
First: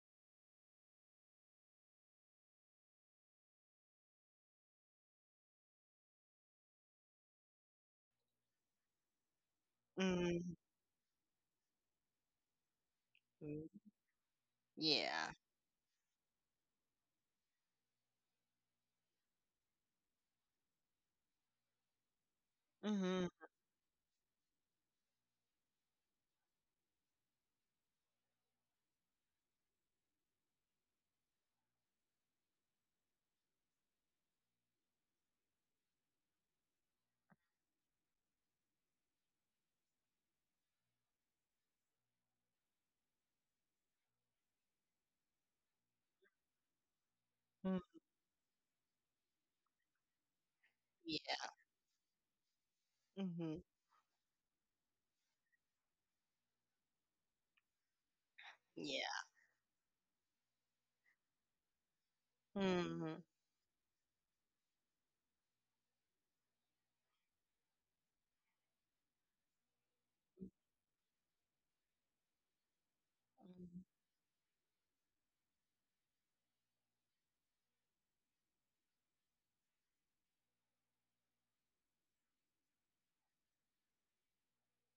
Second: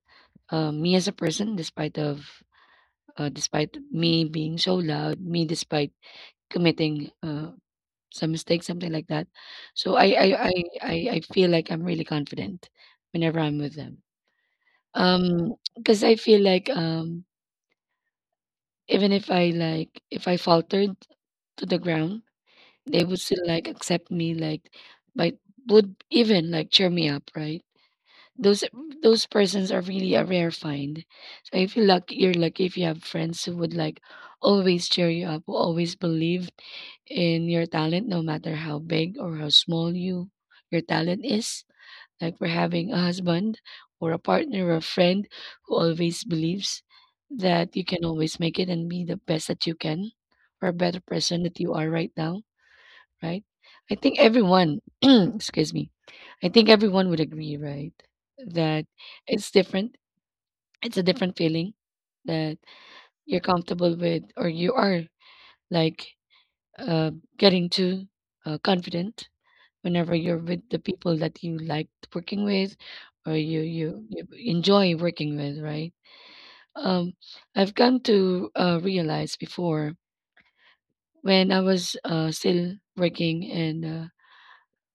A: me as a person despite of despite me being so loud, me despite committing some mistakes, something like that. So I I
B: Mm-hmm.
A: I I, I feel like I'm really confident whenever I'm with them.
B: Yeah.
A: Because I feel like even if I like if I faltered to the ground, they would
B: Mm-hmm.
A: still like accept me, like like would even like cheer me up, right? Those those persons are really a rare find. So I feel lucky, you're lucky if you have friends who would like always cheer you up, who always believe in your talent no matter how big or how small you your talent is, like for having a husband or a partner or a friend who always believes that you can always make it and be the best that you can or a better person
B: Yeah.
A: that you are right now, right?
B: Mm-hmm.
A: I think everyone excuse me, I think everyone would agree, right? That
B: Yeah.
A: it's different. It's a different feeling, that
B: Mm-hmm.
A: you're comfortable with or you are like, uh, getting too confident whenever you're with the people that you like working with or you enjoy working with, right? um I've come to realize before, when I was still working in a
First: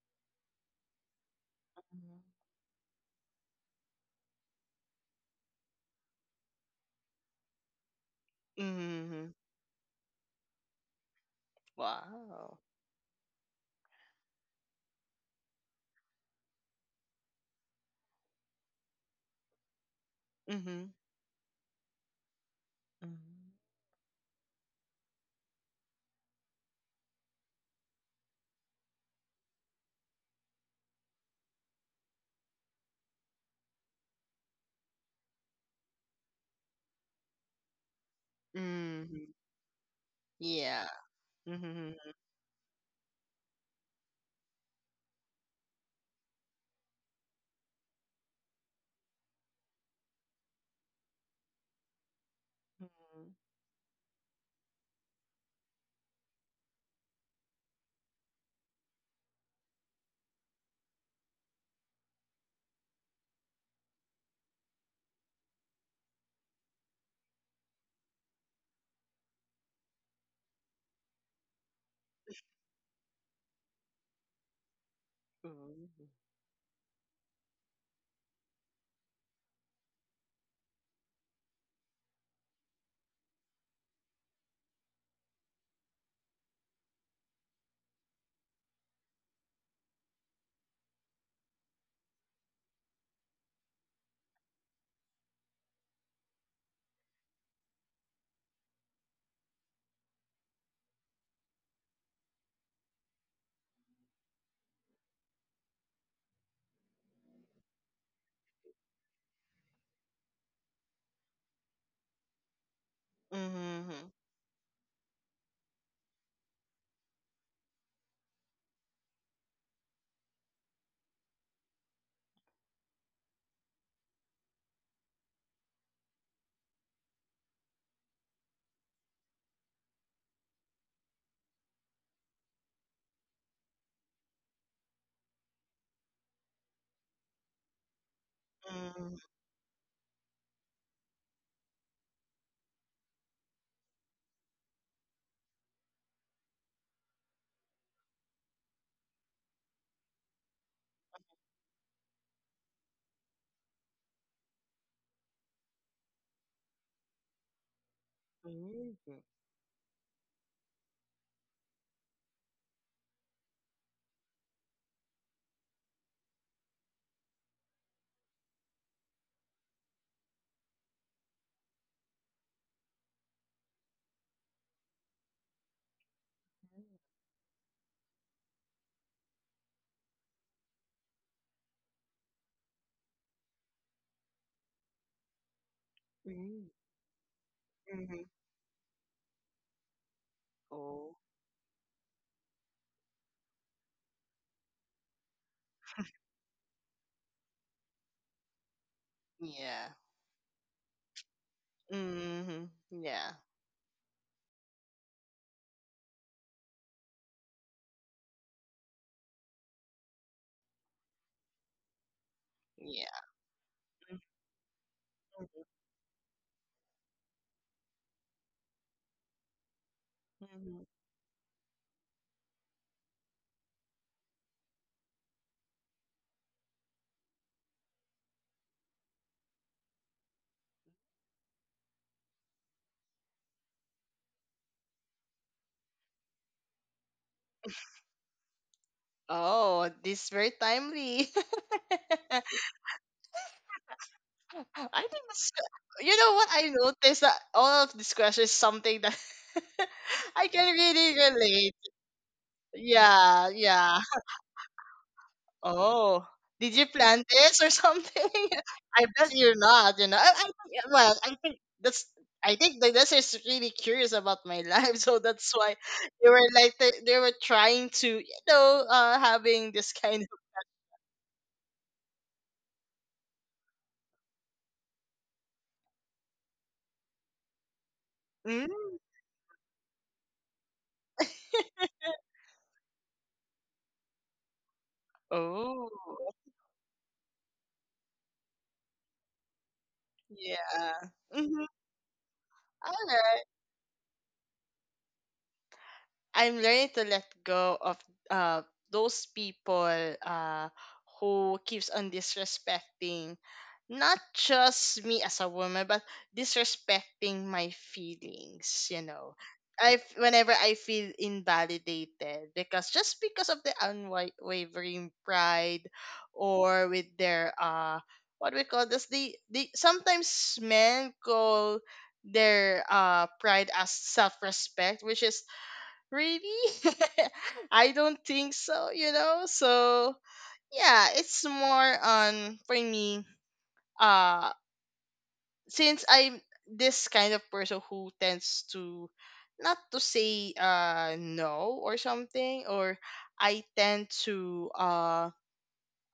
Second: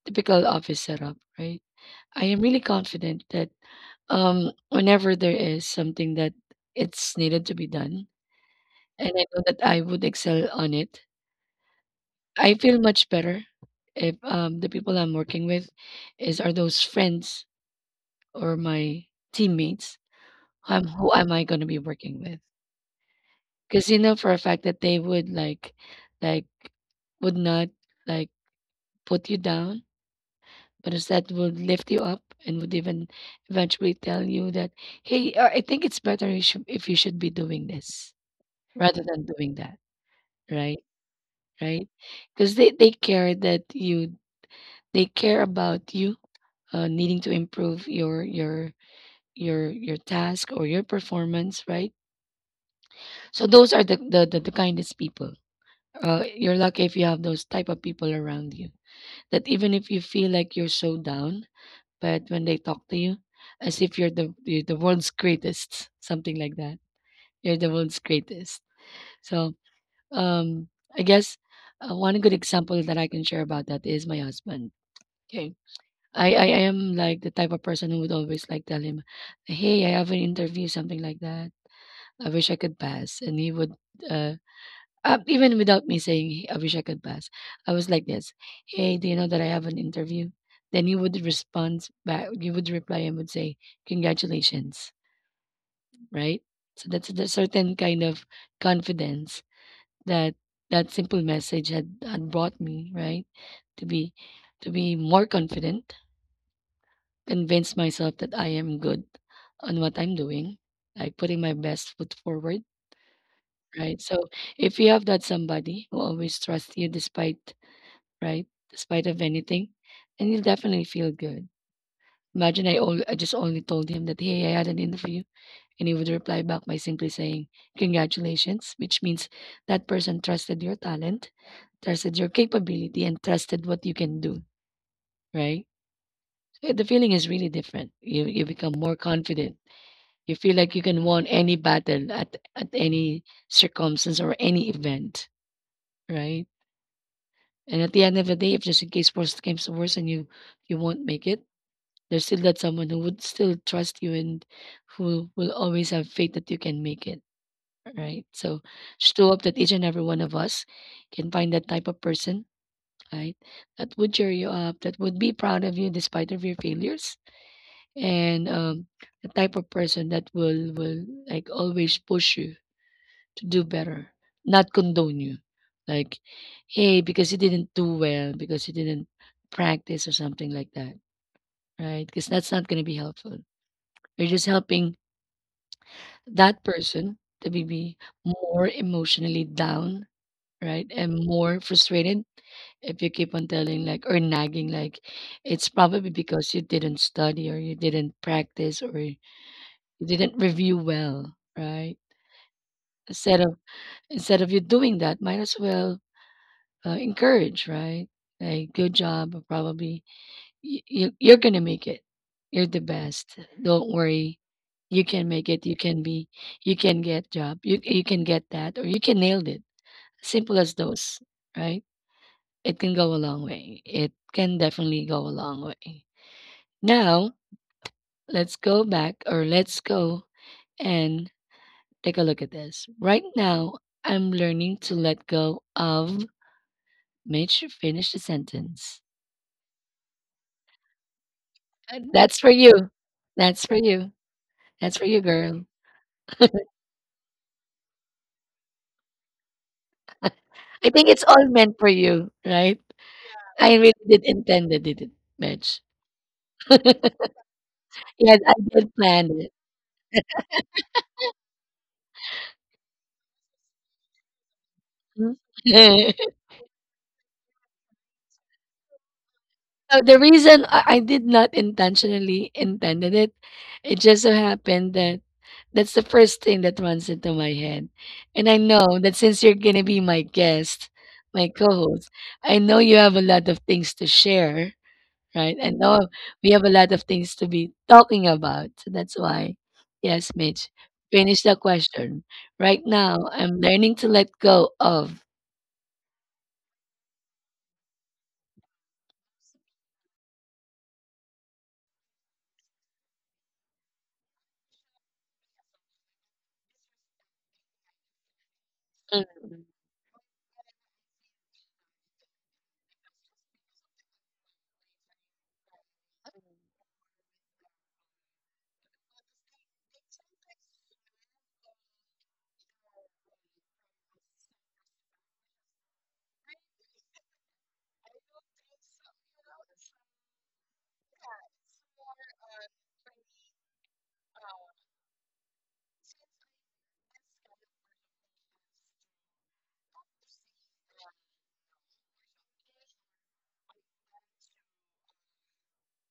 A: typical office setup, right? I am really confident that whenever there is something that it's needed to be done and I
B: Mhm.
A: know that I would excel on it, I
B: Wow.
A: feel much better if the people I'm working with is are those friends or my teammates,
B: Mhm.
A: who am I gonna be working with?
B: Mhm.
A: Because you know for a fact that they would like would not like put you down, but instead would lift you up and would even eventually tell you that, hey, I think it's better you should, if you should be doing this rather than
B: Mhm.
A: doing that, right?
B: Yeah.
A: Right?
B: Mhm.
A: Because they care that you they care about you needing to improve your task or your performance, right?
B: Mhm.
A: So those are the kindest people. You're lucky if you have those type of people around you. That even if you feel like you're so down, but when they talk to you, as if you're the world's greatest, something like that. You're the world's greatest. So um, I guess one good example that I can share about that is my husband. Okay.
B: Ooh.
A: I am like the type of person who would always like tell him, "Hey, I have an interview, something like that. I wish I could pass," and he would uh, uh, even without me saying, "Hey, I wish I could pass, I was like this. Hey, do you know that I have an interview?" Then he would respond back. He would reply and would say, "Congratulations!" Right? So that's a certain kind of confidence that that simple message had brought me, right, to be to be more confident, convince myself that I am good on what I'm doing, like putting my best foot forward. Right.
B: Mhm.
A: So if you have that somebody who always trusts you despite, right? Despite of anything, and you'll definitely feel good. Imagine I all I just only told him that hey, I had an interview, and he would reply back by simply saying congratulations, which means that person trusted your talent, trusted your capability, and trusted what you can do, right? So the feeling is really different. You become more
B: Mhm.
A: confident. You feel like you can win any battle at any circumstance or any event, right? And at the end of the day, if just in case worst comes to worst and you won't make it, there's still that someone who would still trust you and who will always have faith that you can make it, right? So
B: Mhm.
A: just to
B: Mhm.
A: hope that each and every one of us can find that type of person, right? That would cheer you up, that would be proud of you despite of your failures, and the type of person that will like always push you to do better, not condone you, like hey, because you didn't do well, because you didn't practice or something like that, right? Because that's not going to be helpful. You're just helping that
B: Mhm.
A: person to be
B: Mhm.
A: more emotionally down, right?
B: Oh,
A: And more frustrated if you keep on telling like or nagging like it's probably because you didn't study or you didn't practice or you
B: yeah.
A: didn't review well, right?
B: Mhm. Yeah.
A: Instead of Instead of you doing that, might as well encourage, right? Like good job, or probably you're gonna make it. You're the
B: Yeah.
A: best. Don't worry. You can make
B: Mhm.
A: it. You can be. You can get job. You can get that, or you can nail it. Simple as
B: Mhm.
A: those, right? It can go a long way. It can definitely go a long way. Now let's go back, or let's go and take a look at this. Right now, I'm learning to let go of. Make sure finish the sentence.
B: Oh, this is very timely.
A: That's for you. That's for you. That's
B: I
A: for you,
B: think it's,
A: girl.
B: you know what, I noticed that all of this question is something that I can
A: I think
B: really
A: it's all
B: relate.
A: meant for you, right?
B: Yeah,
A: I
B: yeah.
A: really did intend it didn't match.
B: Oh, did you plan this or something?
A: Yes, I did
B: I bet
A: plan it.
B: you're not. I think, well, I think that's, I think the that's is really curious about my life, so
A: Mm.
B: that's why they were trying to, having this
A: So the
B: kind
A: reason I did not intentionally intended it, it just so happened that that's the first thing that runs into my head. And
B: of,
A: I
B: mm,
A: know that since you're gonna be my guest, my co-host, I know you have a lot of things to share, right? I
B: Oh,
A: know we have a lot of things to be talking about. So that's why, yes, Mitch,
B: yeah.
A: finish the
B: Mm-hmm.
A: question. Right now, I'm learning to let go of.
B: I'm learning to let go of uh those people uh who keeps on disrespecting, not just me as a woman but disrespecting my feelings.
A: Mm.
B: Whenever I feel invalidated, because just because of the unwavering pride, or with their what we call this, the sometimes men call their pride as self-respect which is Really? I don't think so, you know? So, yeah, it's more on for me. uh since I'm this kind of person who tends to not to say no or something, or I tend to uh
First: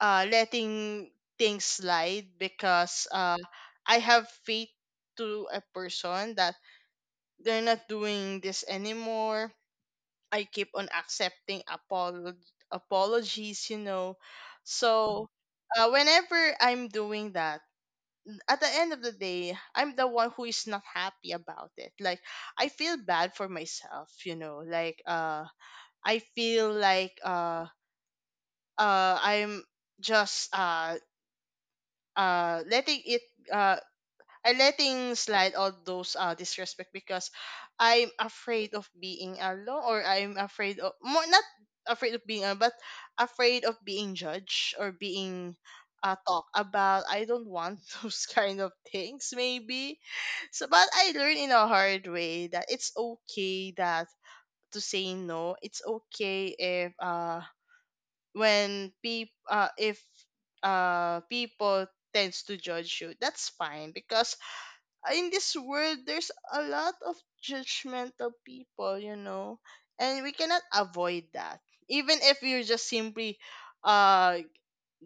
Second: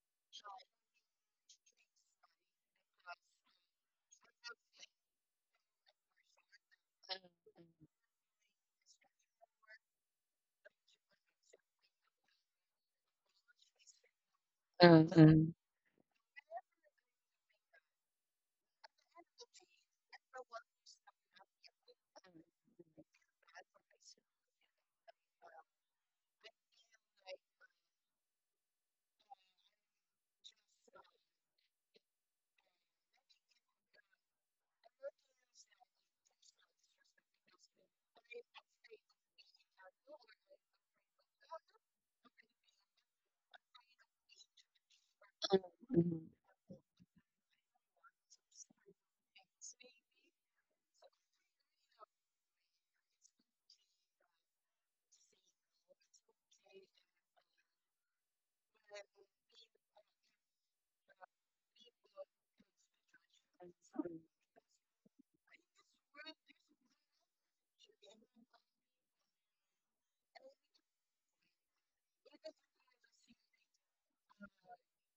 B: uh letting things slide because I have faith to a person that they're not doing this anymore. I keep on accepting apologies. So whenever I'm doing that, at the end of the day, I'm the one who is not happy about it. Like, I feel bad for myself. Like I feel like I'm just letting it uh, I letting slide all those disrespect, because I'm afraid of being alone, or I'm afraid of more, not afraid of being alone but afraid of being judged or being talk about. I don't want those kind of things, maybe. So but I learned in a hard way that it's okay that to say no. It's okay if people tends to judge you. That's fine, because in this world there's a lot of judgmental people, and we cannot avoid that, even if you're just simply uh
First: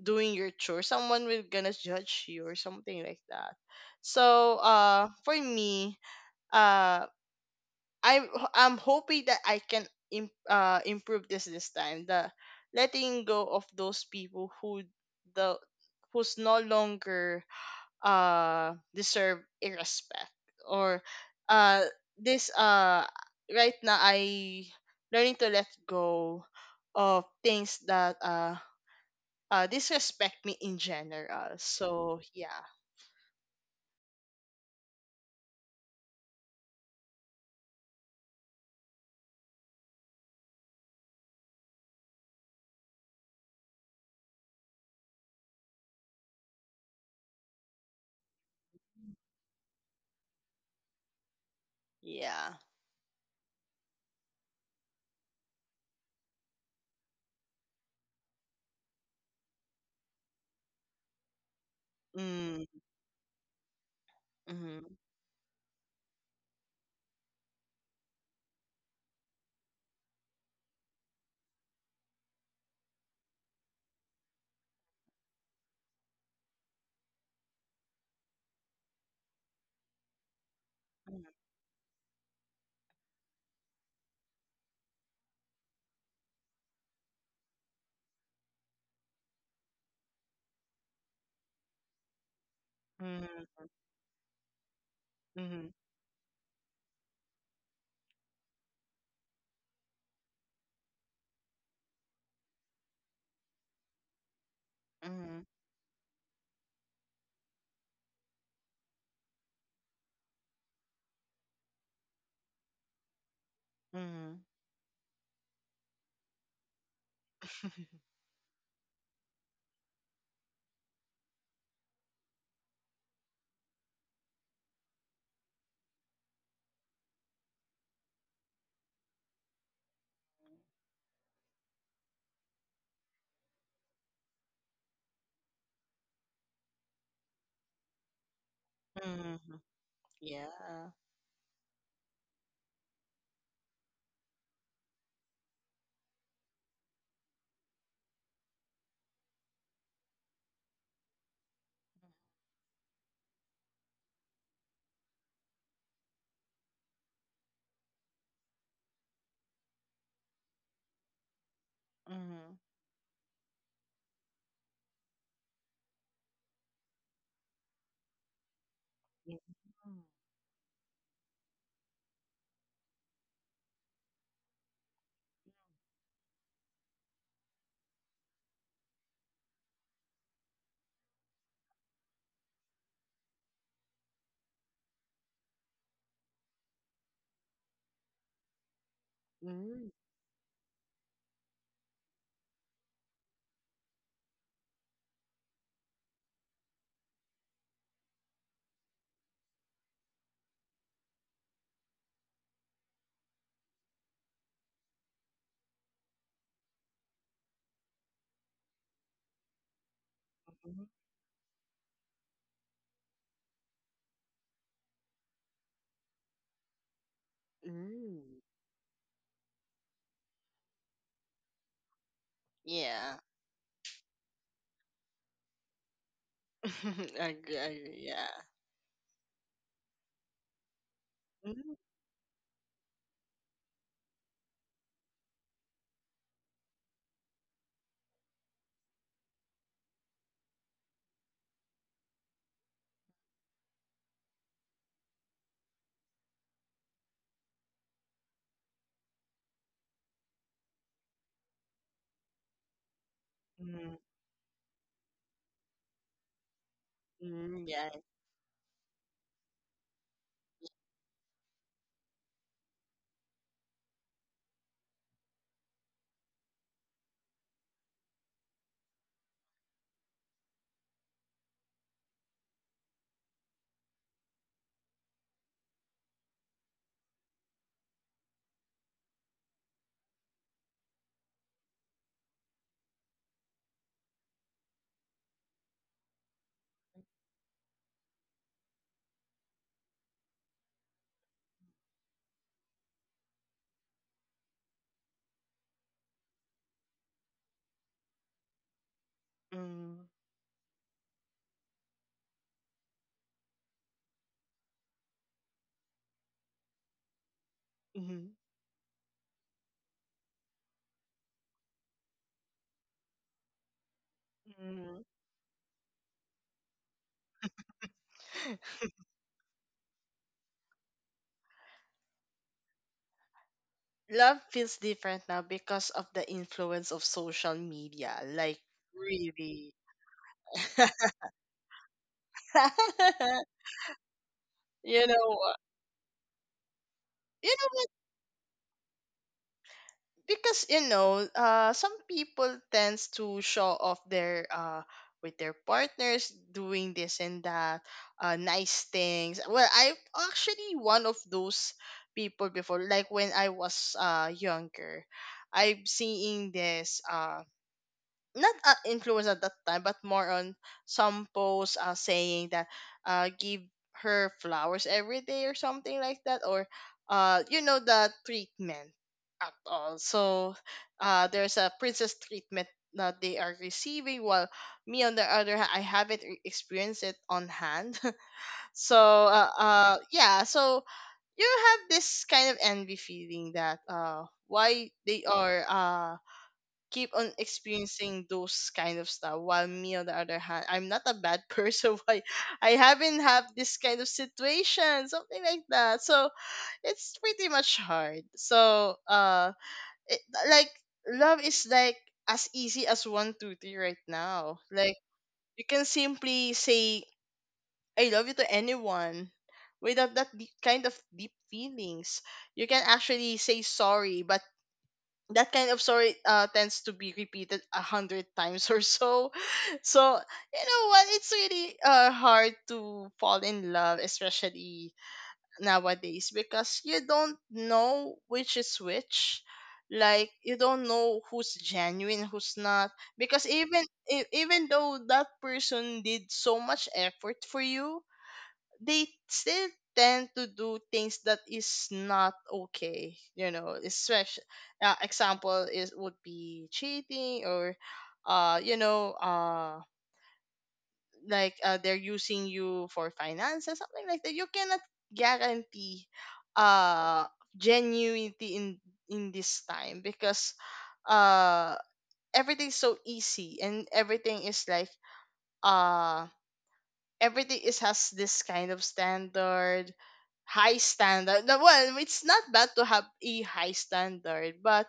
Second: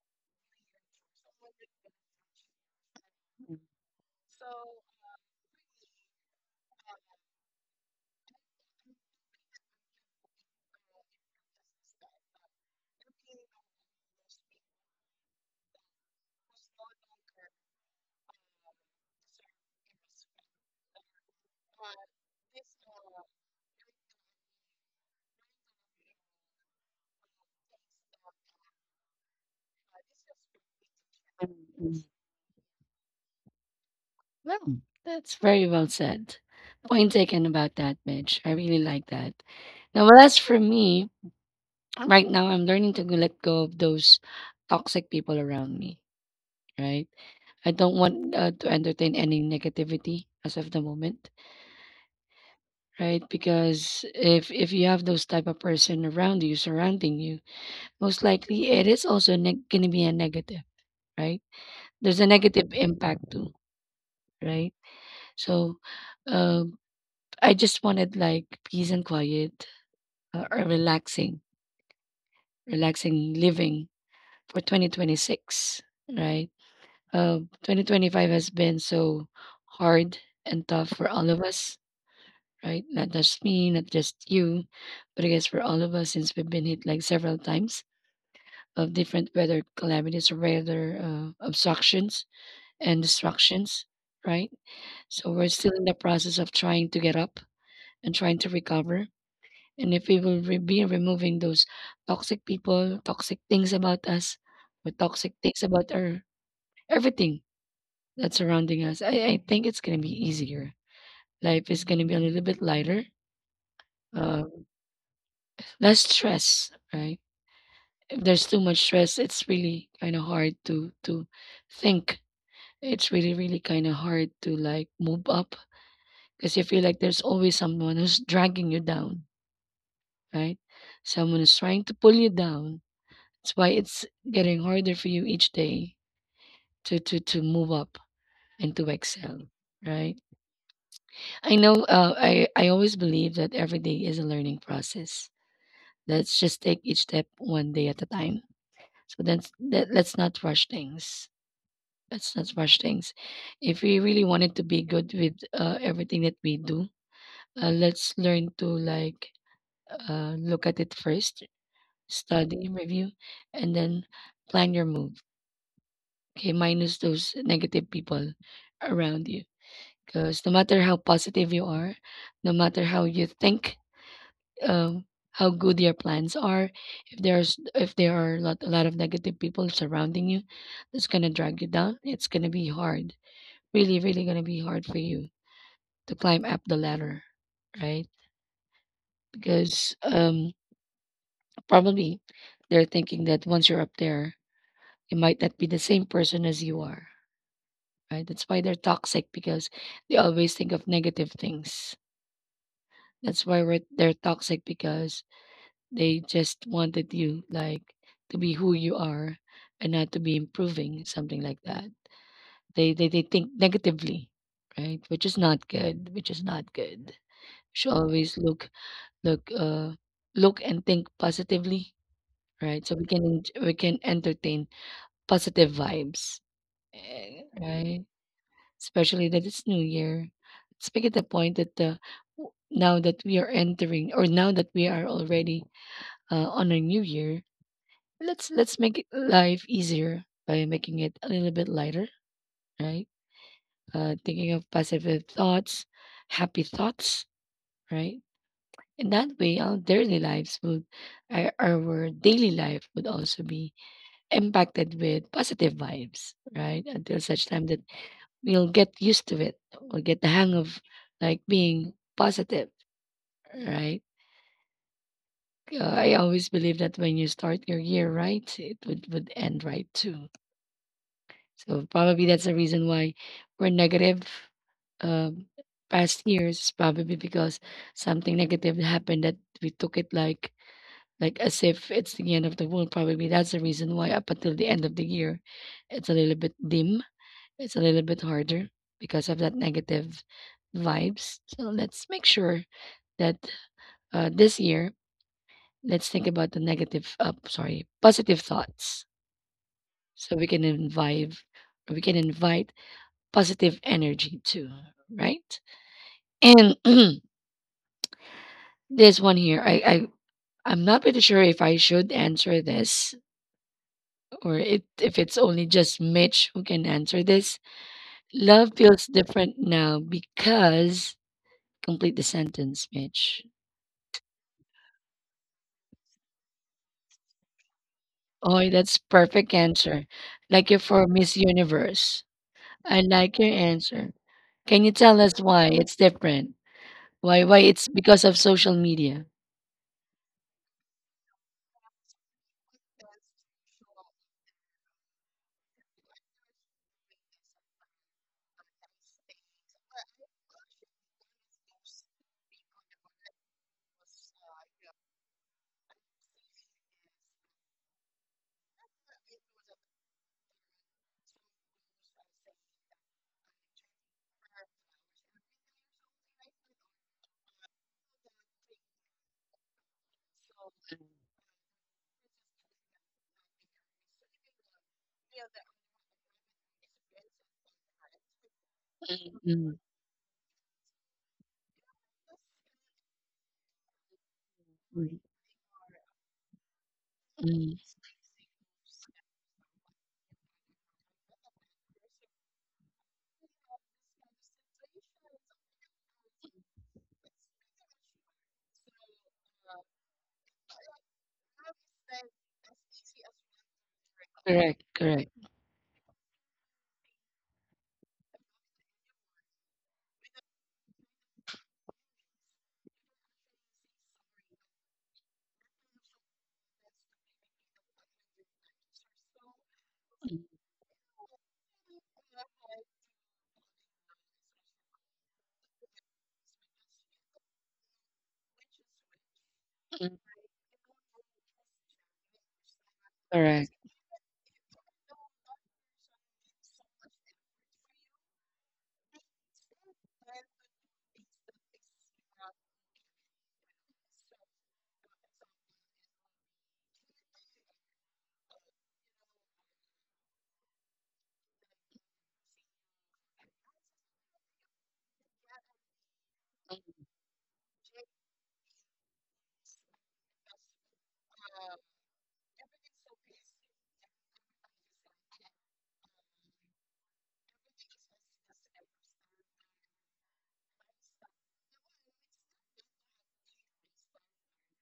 B: doing your chore, someone will gonna judge you or something like that. So for me, uh i'm I'm hoping that I can improve this This time, the letting go of those people who the who's no longer deserve a respect, or uh this right now I learning to let go of things that disrespect me in general. So yeah,
A: Well, that's very well said. Point taken about that, Mitch. I really like that. Now, well, as for me, right now, I'm learning to let go of those toxic people around me, right? I don't want to entertain any negativity as of the moment,
B: yeah.
A: right? Because if you have those type of person around you, surrounding you, most likely it is also gonna be a negative, right? There's a
B: Mm.
A: negative impact too, right?
B: Mm.
A: So, uh, I just wanted like peace and quiet, or relaxing, relaxing living for 2026, right? 2025 has been so hard and tough for
B: Mm.
A: all of us, right? Not just me, not just you, but I guess for all of us since we've been hit like several times of different weather calamities or weather obstructions and distractions, right? So
B: Mm.
A: we're still
B: Mm.
A: in the process of trying to get up and trying to recover. And if we will be removing those toxic people, toxic things about us, or toxic
B: Mm.
A: things about our everything that's surrounding us, I think it's going to be easier. Life is going to be a little bit lighter,
B: Mm.
A: um, less stress, right? If there's too much stress, it's really kind of hard to think. It's really, really kinda hard to, like, move up, cause you feel like there's always someone who's dragging you down, right? Someone is trying to pull you down. That's why it's getting harder for you each day to move up and to excel,
B: Mm.
A: right?
B: Yeah.
A: I know, I always believe that every day is a learning process. Let's just take each step one day at a time. So that's let, let's not rush things. Let's not rush things. If we really wanted to be good with, everything that we do, uh, let's learn to like look at it first,
B: Mm.
A: study, review, and then plan your move. Okay, minus those negative people around
B: Yeah.
A: you. Because no matter how positive you are, no matter how you think, um, how good your plans are, if there's if there are a lot of negative people surrounding you, that's gonna drag you down. It's gonna be hard, really, really gonna be hard for you to climb up the ladder, right? Because
B: Mm.
A: probably they're thinking that once you're up there, it might not be the same person as you are, right? That's why they're toxic because they always think of negative things. That's why they're toxic because they just wanted you like to be who you are and not to be
B: Mm.
A: improving, something like that. They think negatively, right? Which is not good, which is not good. Should always
B: Mm.
A: look look, look and think positively, right? So we can
B: Yeah.
A: we can entertain positive vibes,
B: I I
A: right?
B: agree, yeah.
A: Especially that it's New Year. Let's make it a point that
B: Mm.
A: now that we are entering, or now that we are already on a New Year, let's make it life easier by making it a little bit lighter, right? Thinking of positive thoughts, happy thoughts, right? In that way, our daily life would also be
B: Mm.
A: impacted with positive vibes, right? Until such time
B: Mm.
A: that
B: Yeah.
A: we'll get used to it. We'll get the hang of like being positive, right? I always believe that when you start your year right, it would end right too. So probably that's the reason why we're negative um, past years, probably because something negative happened that we took it like as if it's the end of the world. Probably that's the reason why up until the end of the year, it's a little bit dim. It's a little bit harder because of that negative vibes. So let's make sure that this year, let's think about the positive thoughts.
B: Mm.
A: So we can invite positive energy too, right? And
B: Hmm.
A: this one here, I'm not pretty sure if I should answer this or
B: Mm.
A: if it's only just Mitch who can answer this. Love feels different now because, complete the sentence, Mitch.
B: Love feels different now because of the influence of social media. Like,
A: Oh, that's perfect
B: really.
A: answer. Like it for Miss Universe. I like your answer. Can you
B: you know,
A: tell us
B: uh,
A: why it's different?
B: you
A: Why
B: know
A: it's because of social media?
B: because some people tends to show off their with their partners doing this and that, nice things. Well, I'm actually one of those people before, like when I was younger, I'm seeing this, not influence at that time, but more on some posts saying that give her flowers every day or something like that, or you know, the treatment at all. So there's a princess treatment that they are receiving, while me, on the other hand, I haven't experienced it on hand. So
A: Mm,
B: yeah, so you have this kind of envy feeling that why they are keep on
A: mm.
B: experiencing those kind of stuff, while me, on the other hand, I'm not a bad person. Why I haven't have this kind of situation, something like that. So it's pretty much hard. So it, like, love is like as easy as 1-2-3 right now.
A: Correct,
B: Like,
A: correct.
B: you can simply say I love you to anyone without that deep, kind of deep feelings. You can actually say sorry, but that kind of story tends to be repeated 100 times or so. So
A: Mm,
B: you know what? It's really hard to fall in love, especially nowadays, because you don't know which is which.
A: mm,
B: Like, you don't know who's genuine, who's not. Because
A: correct.
B: even though that person did so much effort for you, they still tend to do things that is not okay, especially example is would be cheating, or uh you know uh like they're using you for finances, something like that. You cannot guarantee uh genuinity in this time, because uh everything's so easy, and everything is like uh everything is has this kind of standard, high standard. No, well, it's not bad to have a high standard, but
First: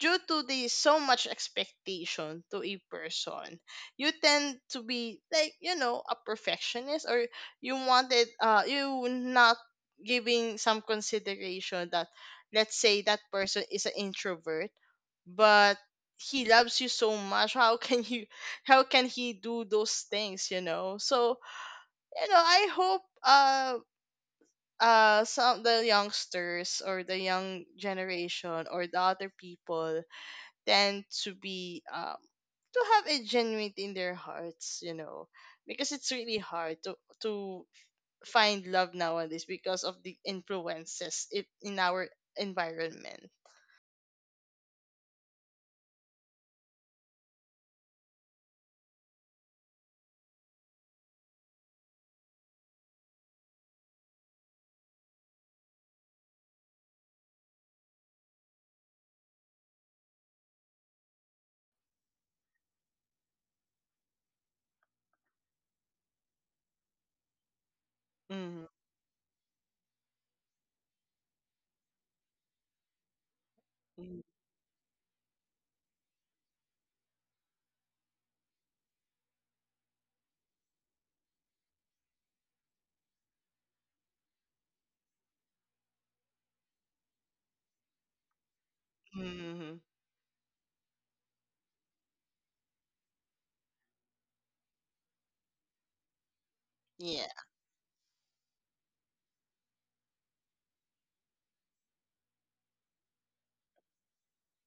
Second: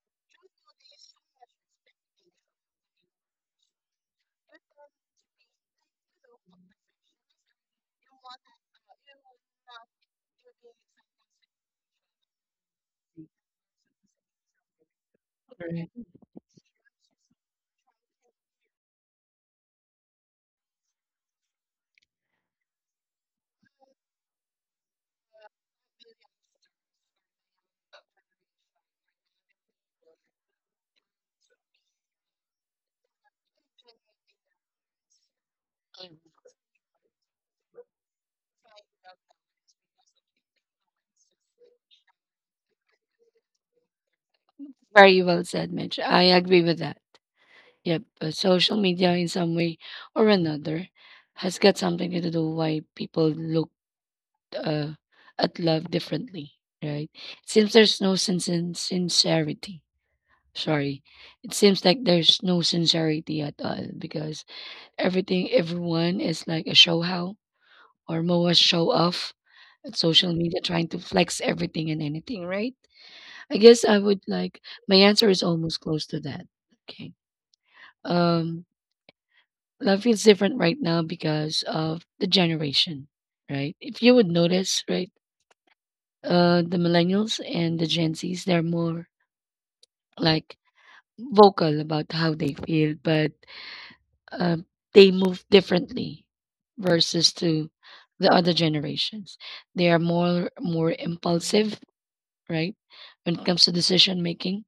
B: due to the so much expectation to a person, you tend to be like, you know, a perfectionist, or you wanted you not giving some consideration that let's say that person is an introvert, but
A: Correct.
B: he loves you so much. How can you how can he do those things, you know? So you know, I hope some the youngsters, or the young generation, or the other people, tend to be to have a genuine in their hearts, you know, because it's really hard to find love nowadays because of the influences it, in our environment.
A: Very well said, Mitch. I agree with that. Yep. Social media, in some way or another, has got something to do why people look uh, at love differently, right? Since there's no sense in sincerity, sorry, it seems like there's no sincerity at all because everyone is like a show how, or more a
B: Mm-hmm.
A: show off at social media trying to flex everything and anything, right? I guess I would like my answer is almost close to that. Okay. Um Life feels different right now because of the generation, right? If you would notice, right, the millennials and the Gen Zs, they're more
B: Mm-hmm.
A: like vocal about how they feel, but uh, they move differently
B: Yeah.
A: versus to the other generations. They are more impulsive, right? When it comes to decision making,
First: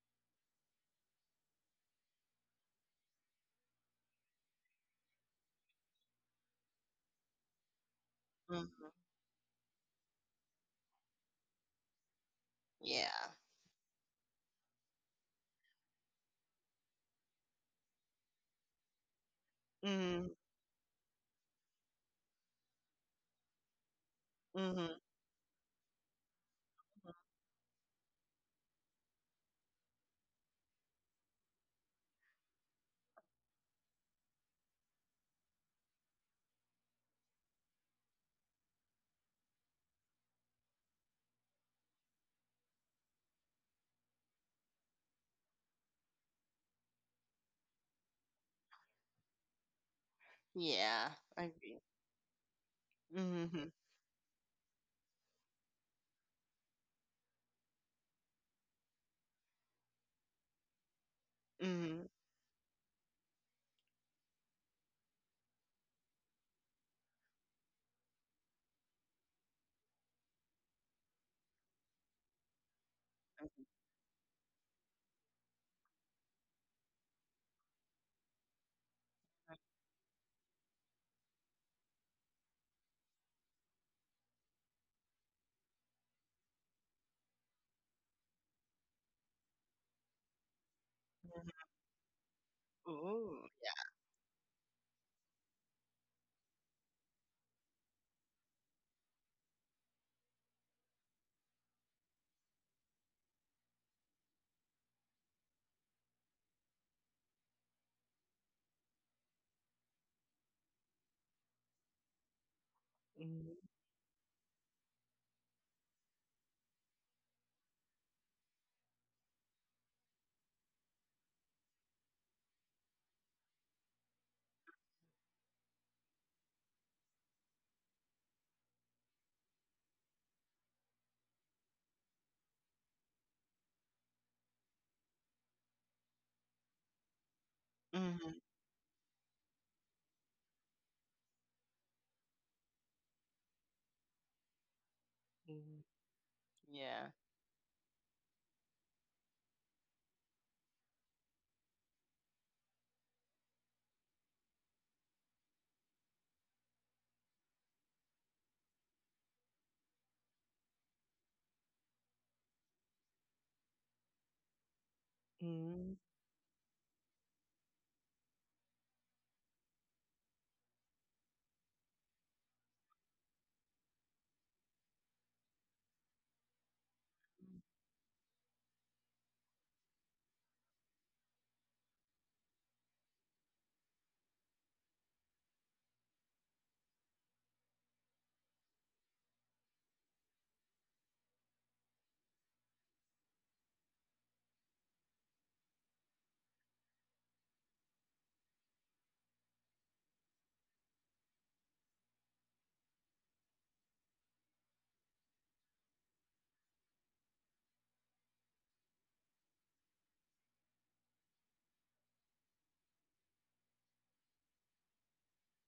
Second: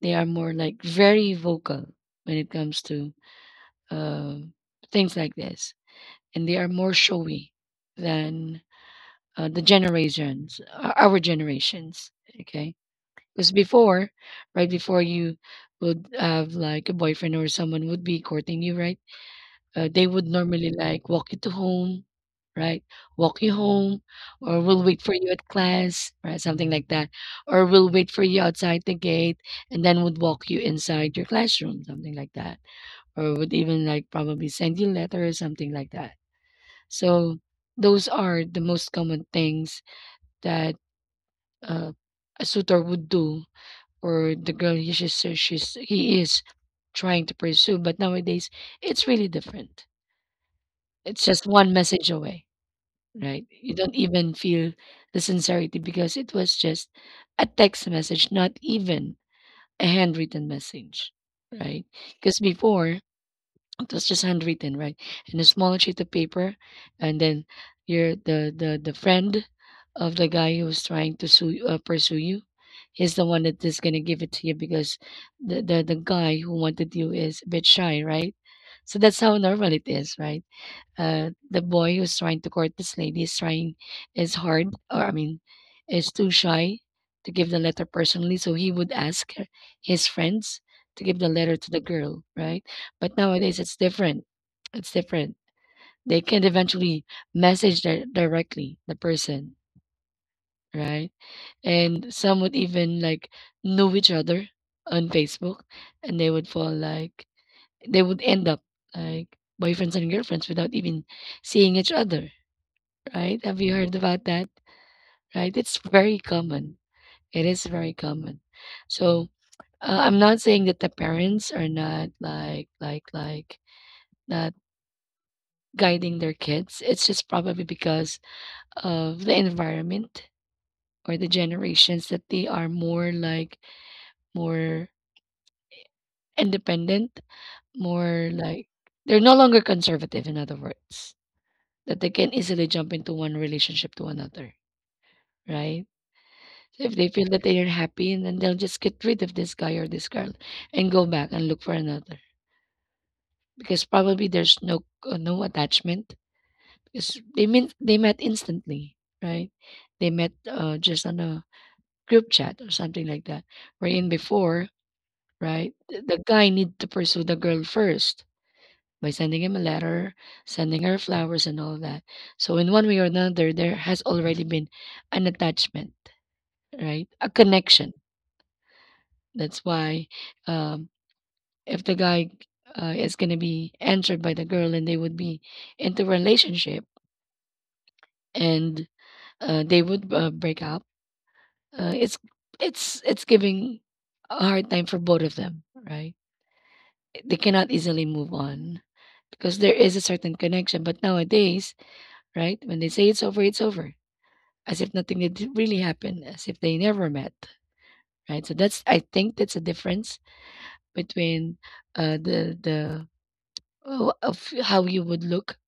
A: they are more like very vocal when it comes to uh, things like this, and they are more showy than
B: Mm-hmm.
A: our generations. Okay,
B: Yeah.
A: because before, right before you would have like a boyfriend or someone would be courting you, right? They would
B: Mm-hmm.
A: normally like walk you to home, right? Walk you home, or we'll
B: Mm-hmm.
A: wait for you at class, right? Something like that. Or we'll wait for you outside the gate and then would walk you inside your classroom, something like that. Or would even like probably send you letters, something like that. So those are the most common things that uh, a suitor would do or the girl he is trying to pursue. But nowadays, it's really different.
B: Yeah.
A: It's
B: I
A: just one
B: agree.
A: message away, right?
B: Mm-hmm.
A: You don't even feel the sincerity because it was just a text message, not even a handwritten message, right?
B: Mm-hmm. Mm-hmm.
A: Because before it was just handwritten, right? In a small sheet of paper, and then you're the friend of the guy who's trying to pursue you. He's the one that is gonna give it to you because the guy who wanted you is a bit shy, right? So that's how normal it is, right? The boy who's trying to court this lady is trying is hard, or I mean is too shy to give the letter personally, so he would his friends to give the letter to the girl, right? But
B: Ooh.
A: nowadays it's different, it's different. They can eventually message directly the person, right? And some would even like know each other on Facebook and they would fall like they would end up like boyfriends and girlfriends without even seeing each other,
B: Mm.
A: right?
B: Yeah.
A: Have you heard about that? Right? It's very common. It is very common. So I'm not saying that the parents are not not guiding their kids. It's just probably because of the environment or the generations that they are more like more independent, more
B: Mhm.
A: like they're no longer conservative. In other words, that they can easily jump into one relationship to another,
B: Mm.
A: right? So if they
B: Yeah.
A: feel that they are happy, and then they'll just get rid of this guy or this girl and go back and look for another because probably there's no attachment because they met instantly, right? They met just on a group chat or something like that. Wherein before, right,
B: Mm.
A: the guy need to pursue the girl first by sending him a letter, sending her flowers and all that. So in one way or another, there has already been an attachment, right? A connection. That's why um, if the guy is going to be entered by the girl and they would be into a relationship and they would break up, it's it's giving a hard time for both of them, right? They cannot easily move on because there is a certain connection, but nowadays, right, when they say it's over, it's over, as if nothing had really happened, as if they never met, right? So that's I think that's a difference between the of how you would look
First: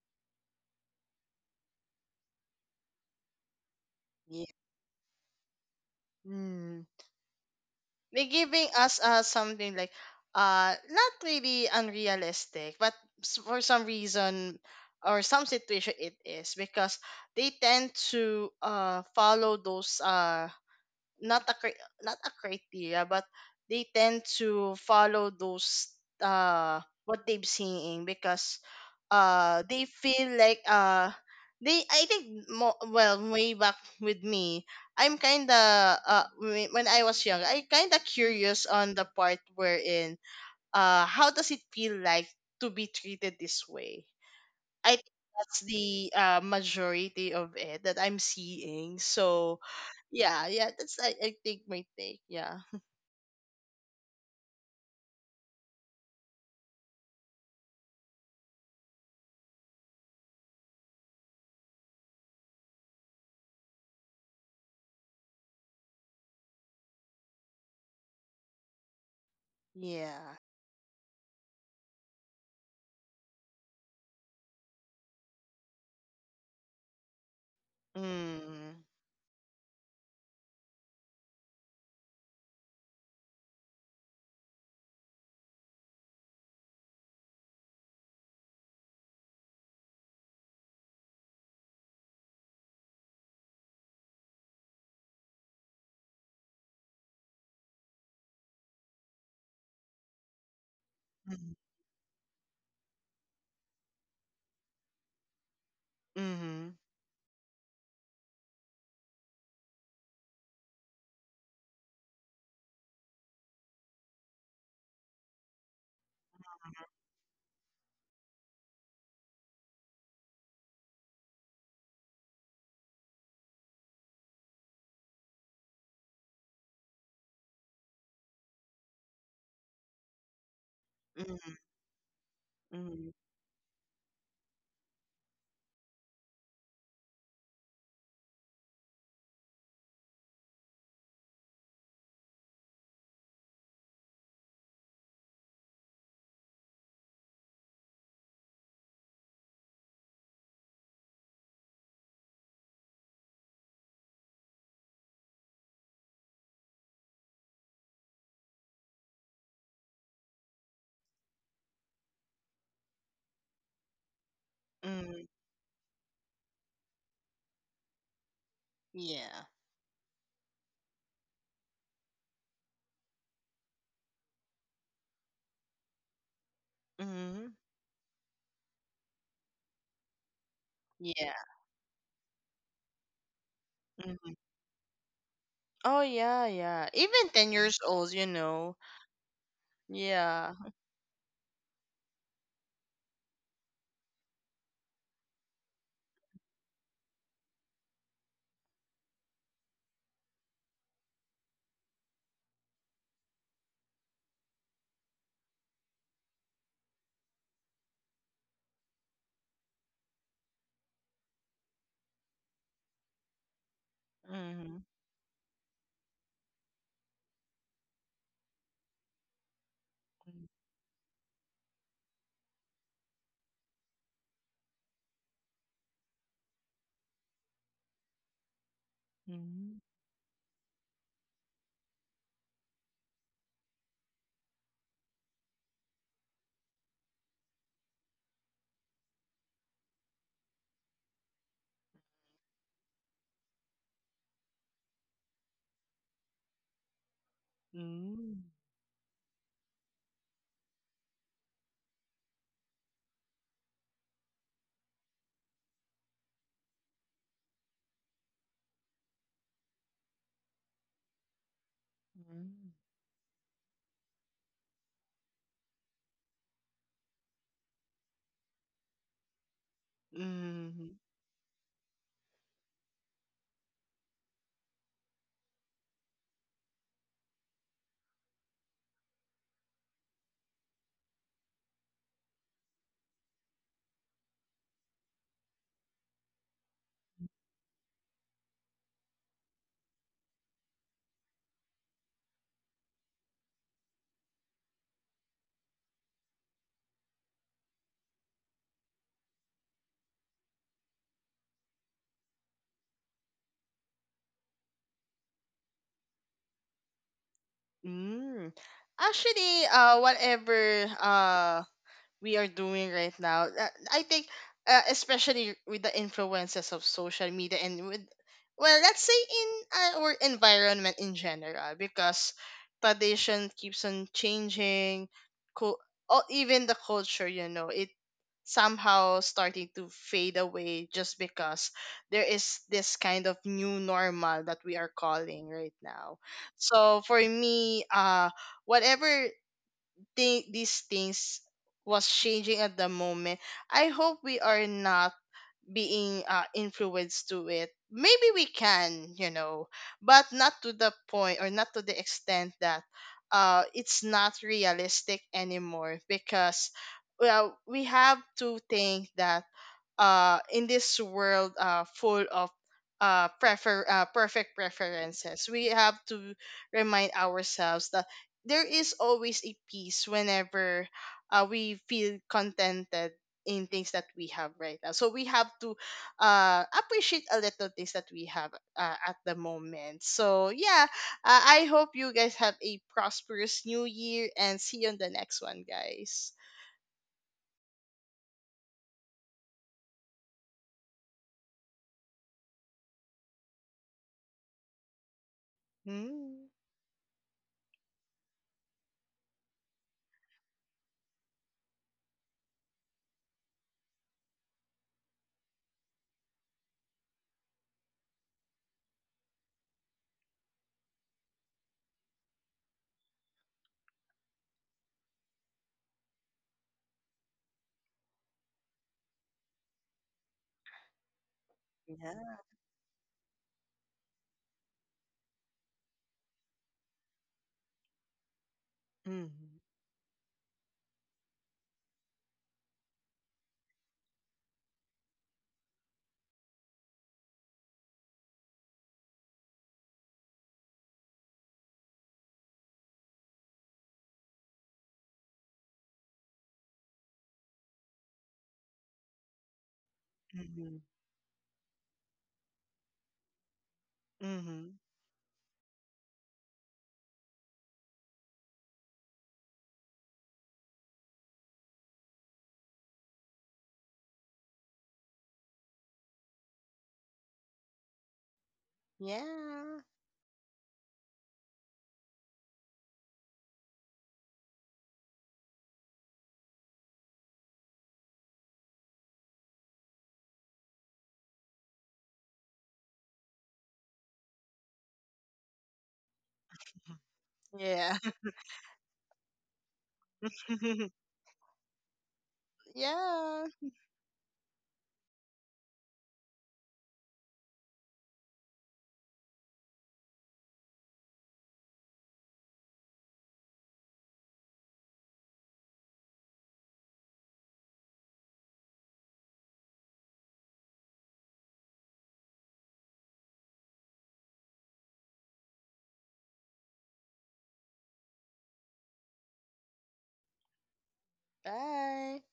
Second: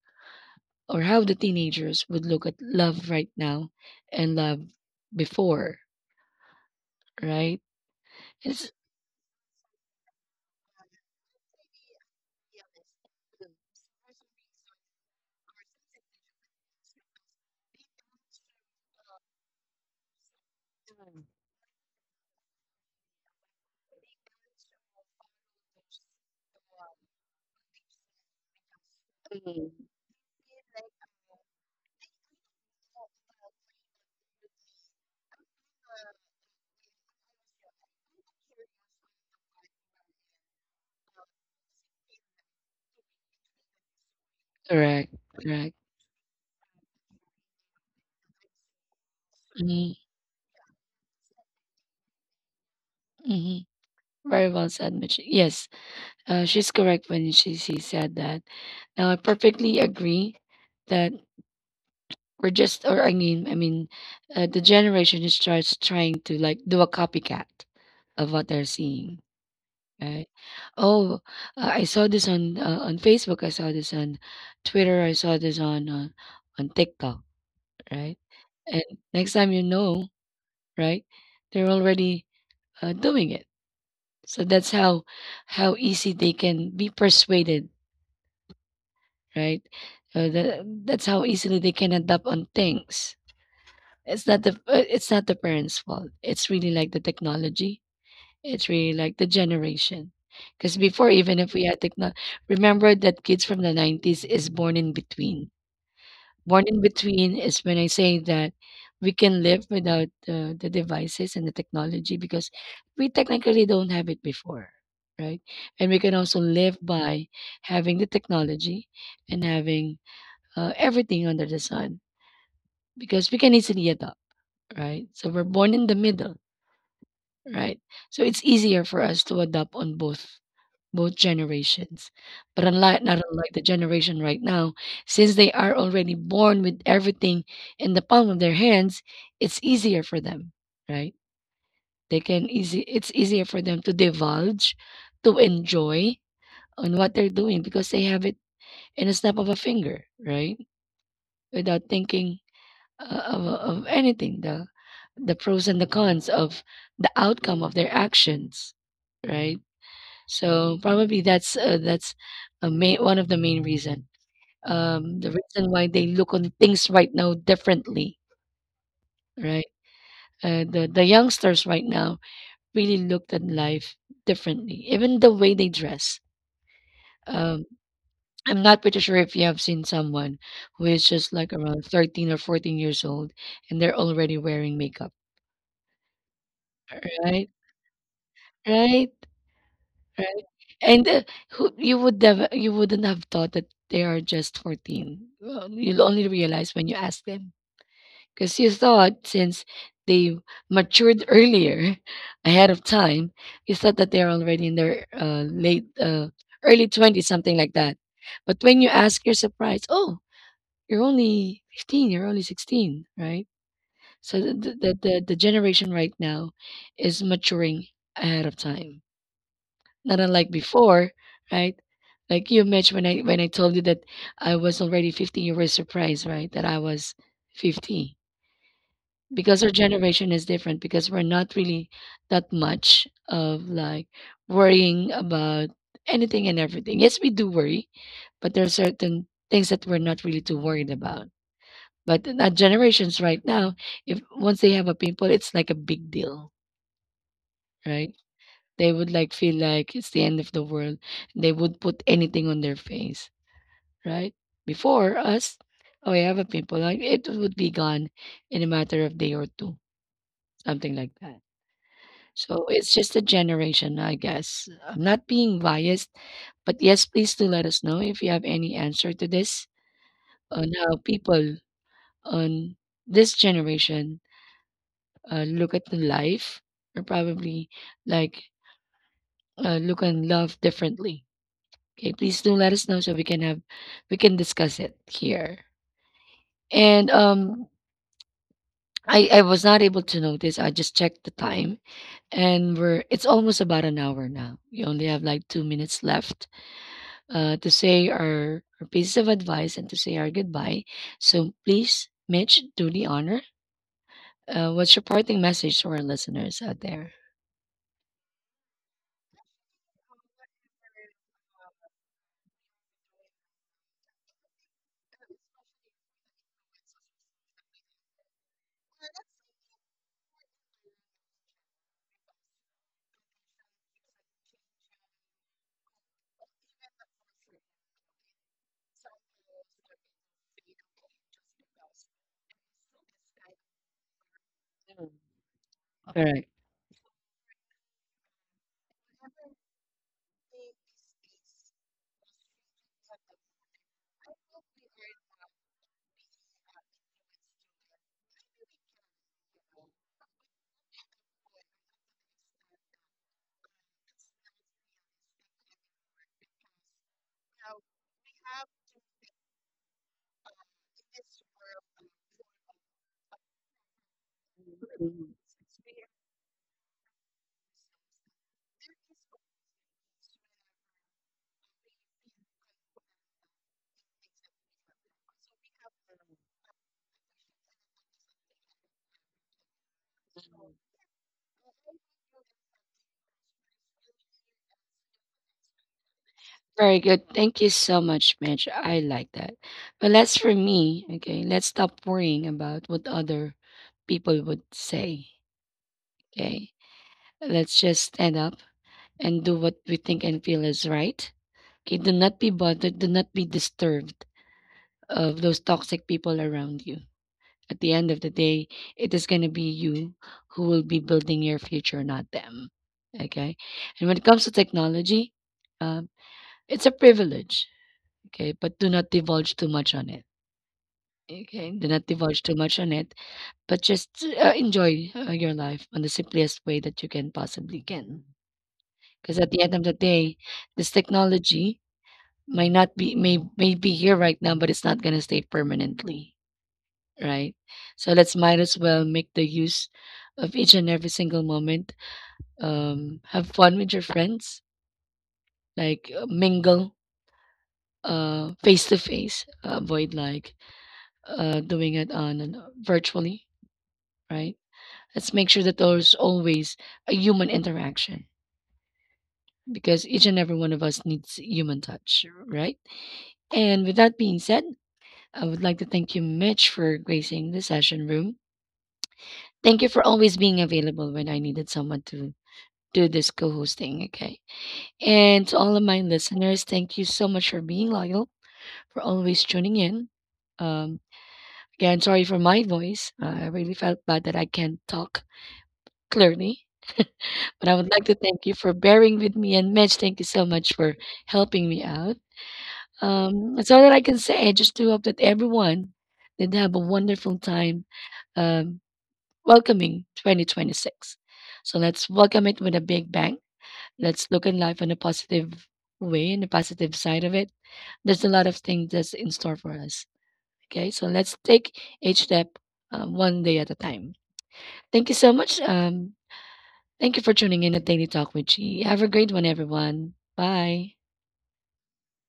A: or how the teenagers would look at love right now and
B: Yeah.
A: love before,
B: Mm.
A: right?
B: They're giving
A: It's
B: us something like, not really unrealistic, but for some reason or some situation it is, because they tend to follow those, not a cri- not a criteria, but they tend to follow those, what they've seeing. Because they feel like, they I think, well, way back with me, I'm kind of when I was young, I kind of curious on the part wherein how does it feel like to be treated this way. I think
A: correct,
B: that's
A: correct.
B: the majority of it that I'm seeing. So
A: Mm-hmm.
B: yeah, yeah, that's I think my take. Yeah.
A: Mm-hmm. Very well said, Mitch. Yes, she's correct when she said that. Now, I perfectly agree that we're just, or I mean, the generation is just trying to like do a copycat of what they're seeing, right?
B: Yeah.
A: Oh, I saw this on Facebook. I saw this on Twitter. I saw this on TikTok, right?
B: Mm.
A: And next time you know, right, they're already doing it. So that's how easy they can be persuaded, right? That's how easily they can adapt on things. It's not the parents' fault. It's really like the technology. It's really like the generation. Because before, even if
B: Mm-hmm.
A: we had technology, remember that kids from the 90s is born in between. Born
B: Mm-hmm.
A: in between is when I say that we can live without the devices and the technology because we technically don't have it before, right? And we can also live by having the technology and having everything under the sun because we can easily adapt, right? So we're born in the middle, right? So it's easier for us to adapt on both both generations. But unlike
B: Mm-hmm.
A: not unlike the generation right now, since they are already born with everything in the palm of their hands, it's easier for them, right? They can easy It's easier for them to divulge, to enjoy on what they're doing because they have it in a snap of a finger, right? Without thinking of anything, the pros and the cons of the outcome of their actions, right? So probably that's a main one of the main reason.
B: Mm-hmm.
A: The reason why they look on things right now differently,
B: Yeah.
A: right? The youngsters right now really looked at life differently, even the way they dress.
B: Mm-hmm.
A: Um, I'm not pretty sure if you have seen someone who is just
B: Yeah.
A: like around 13 or 14 years old and they're
B: Hmm.
A: already wearing makeup,
B: Oh, yeah, yeah. Even
A: right?
B: 10 years old.
A: Right?
B: Yeah.
A: And, who you would never you wouldn't have thought that they are just 14. Well, you'll only realize when you ask them, because you thought since they matured earlier, ahead of time, you thought that they're already in their early 20s, something like that. But when you ask, you're surprised. Oh, you're only 15. You're only 16, right? So
B: Mm-hmm.
A: the generation right now is maturing ahead of time not unlike before, right? Like you, Mitch, when I told you that I was already 15, you were surprised, right? That I was 50, because our
B: Mm-hmm.
A: generation is different. Because we're not really that much of like worrying about anything and everything. Yes, we do worry, but there are certain things that we're not really too worried about. But our generations right now, if once they have a pimple, it's like a big deal, right?
B: Mm.
A: They would like feel like it's the end of the world. They would put anything on their face, right? Before us, oh yeah, but people like it would be gone in a matter of day or two, something like that. So it's just a generation, I guess. I'm not being biased, but yes, please do let us know if you have any answer to this on
B: Mm-hmm.
A: how people on this generation look at the life, or probably like look and love differently. Okay, please do let us know so we can discuss it here. And I was not able to notice. I just checked the time and we're it's almost about an hour now. We only have like 2 minutes left to say our pieces of advice and to say our goodbye. So please, Mitch, do the honor. What's your parting message to our listeners out there?
B: Mm. Actually, whatever we are doing right now. I think, especially with the influences of social media, and with, well, let's say in our environment in general, because tradition keeps on changing, co- or even the culture, you know, it somehow starting to fade away, just because there is this kind of new normal that we are calling right now.
A: Correct.
B: So for me, whatever these things was changing at the moment, I hope we are not being influenced to it, maybe we can, you know, but not to the point or not to the extent that it's not realistic anymore, because, well, we have to think that in this world, full of, prefer perfect preferences, we have to remind ourselves that there is always a peace whenever we feel contented in things that we have right now. So we have to appreciate a little things that we have at the moment. So yeah, I hope you guys have a prosperous new year, and see you on the next one, guys.
A: Very good. Thank you so much, Mitch. I like that. But that's for me. Okay. Let's stop worrying about what other people would say.
B: Mm.
A: Okay. Let's just stand up and do what we think and feel is right. Okay. Do not be bothered. Do not be disturbed of those toxic people around you. At the end of the day, it is going to be you who will be building your future, not them. Okay. And when it comes to technology, um, it's a privilege. Okay, but do not divulge too much on it. Okay, do not
B: Yeah.
A: divulge too much on it, but just enjoy your life on the simplest way that you can possibly can. Because at
B: Mhm.
A: the end of the day, this technology might not be may be here right now, but it's not gonna stay permanently, right? So let's might as well make the use of each and every single moment. Have fun with your friends, like mingle, face to face. Avoid like
B: Mhm.
A: doing it on an virtually, right?
B: Mm-hmm.
A: Let's make sure that there's always a human interaction, because each and every one of us needs human touch, right? And with that being said, I would like to thank you, Mitch, for gracing the session room. Thank
B: Yeah.
A: you for always being available when I needed someone to do this co-hosting, okay? And to all of my listeners, thank you so much for being loyal, for always tuning in. Um, Again, sorry for my voice. I really felt bad that I can't talk clearly.
B: Mhm.
A: But I would
B: Yeah.
A: like to thank you for bearing with me. And Mitch, thank you so much for helping me out.
B: Yeah.
A: That's all that I can say. I just do hope that everyone did have a wonderful time um, welcoming 2026. So let's welcome it with a big bang. Let's look at life in a positive way and the positive side of it. There's a lot of things that's in store for us. Okay, so let's take each step one day at a time. Thank you so much. Thank you for tuning in at Daily Talk with G. Have a great one, everyone. Bye.
B: Bye.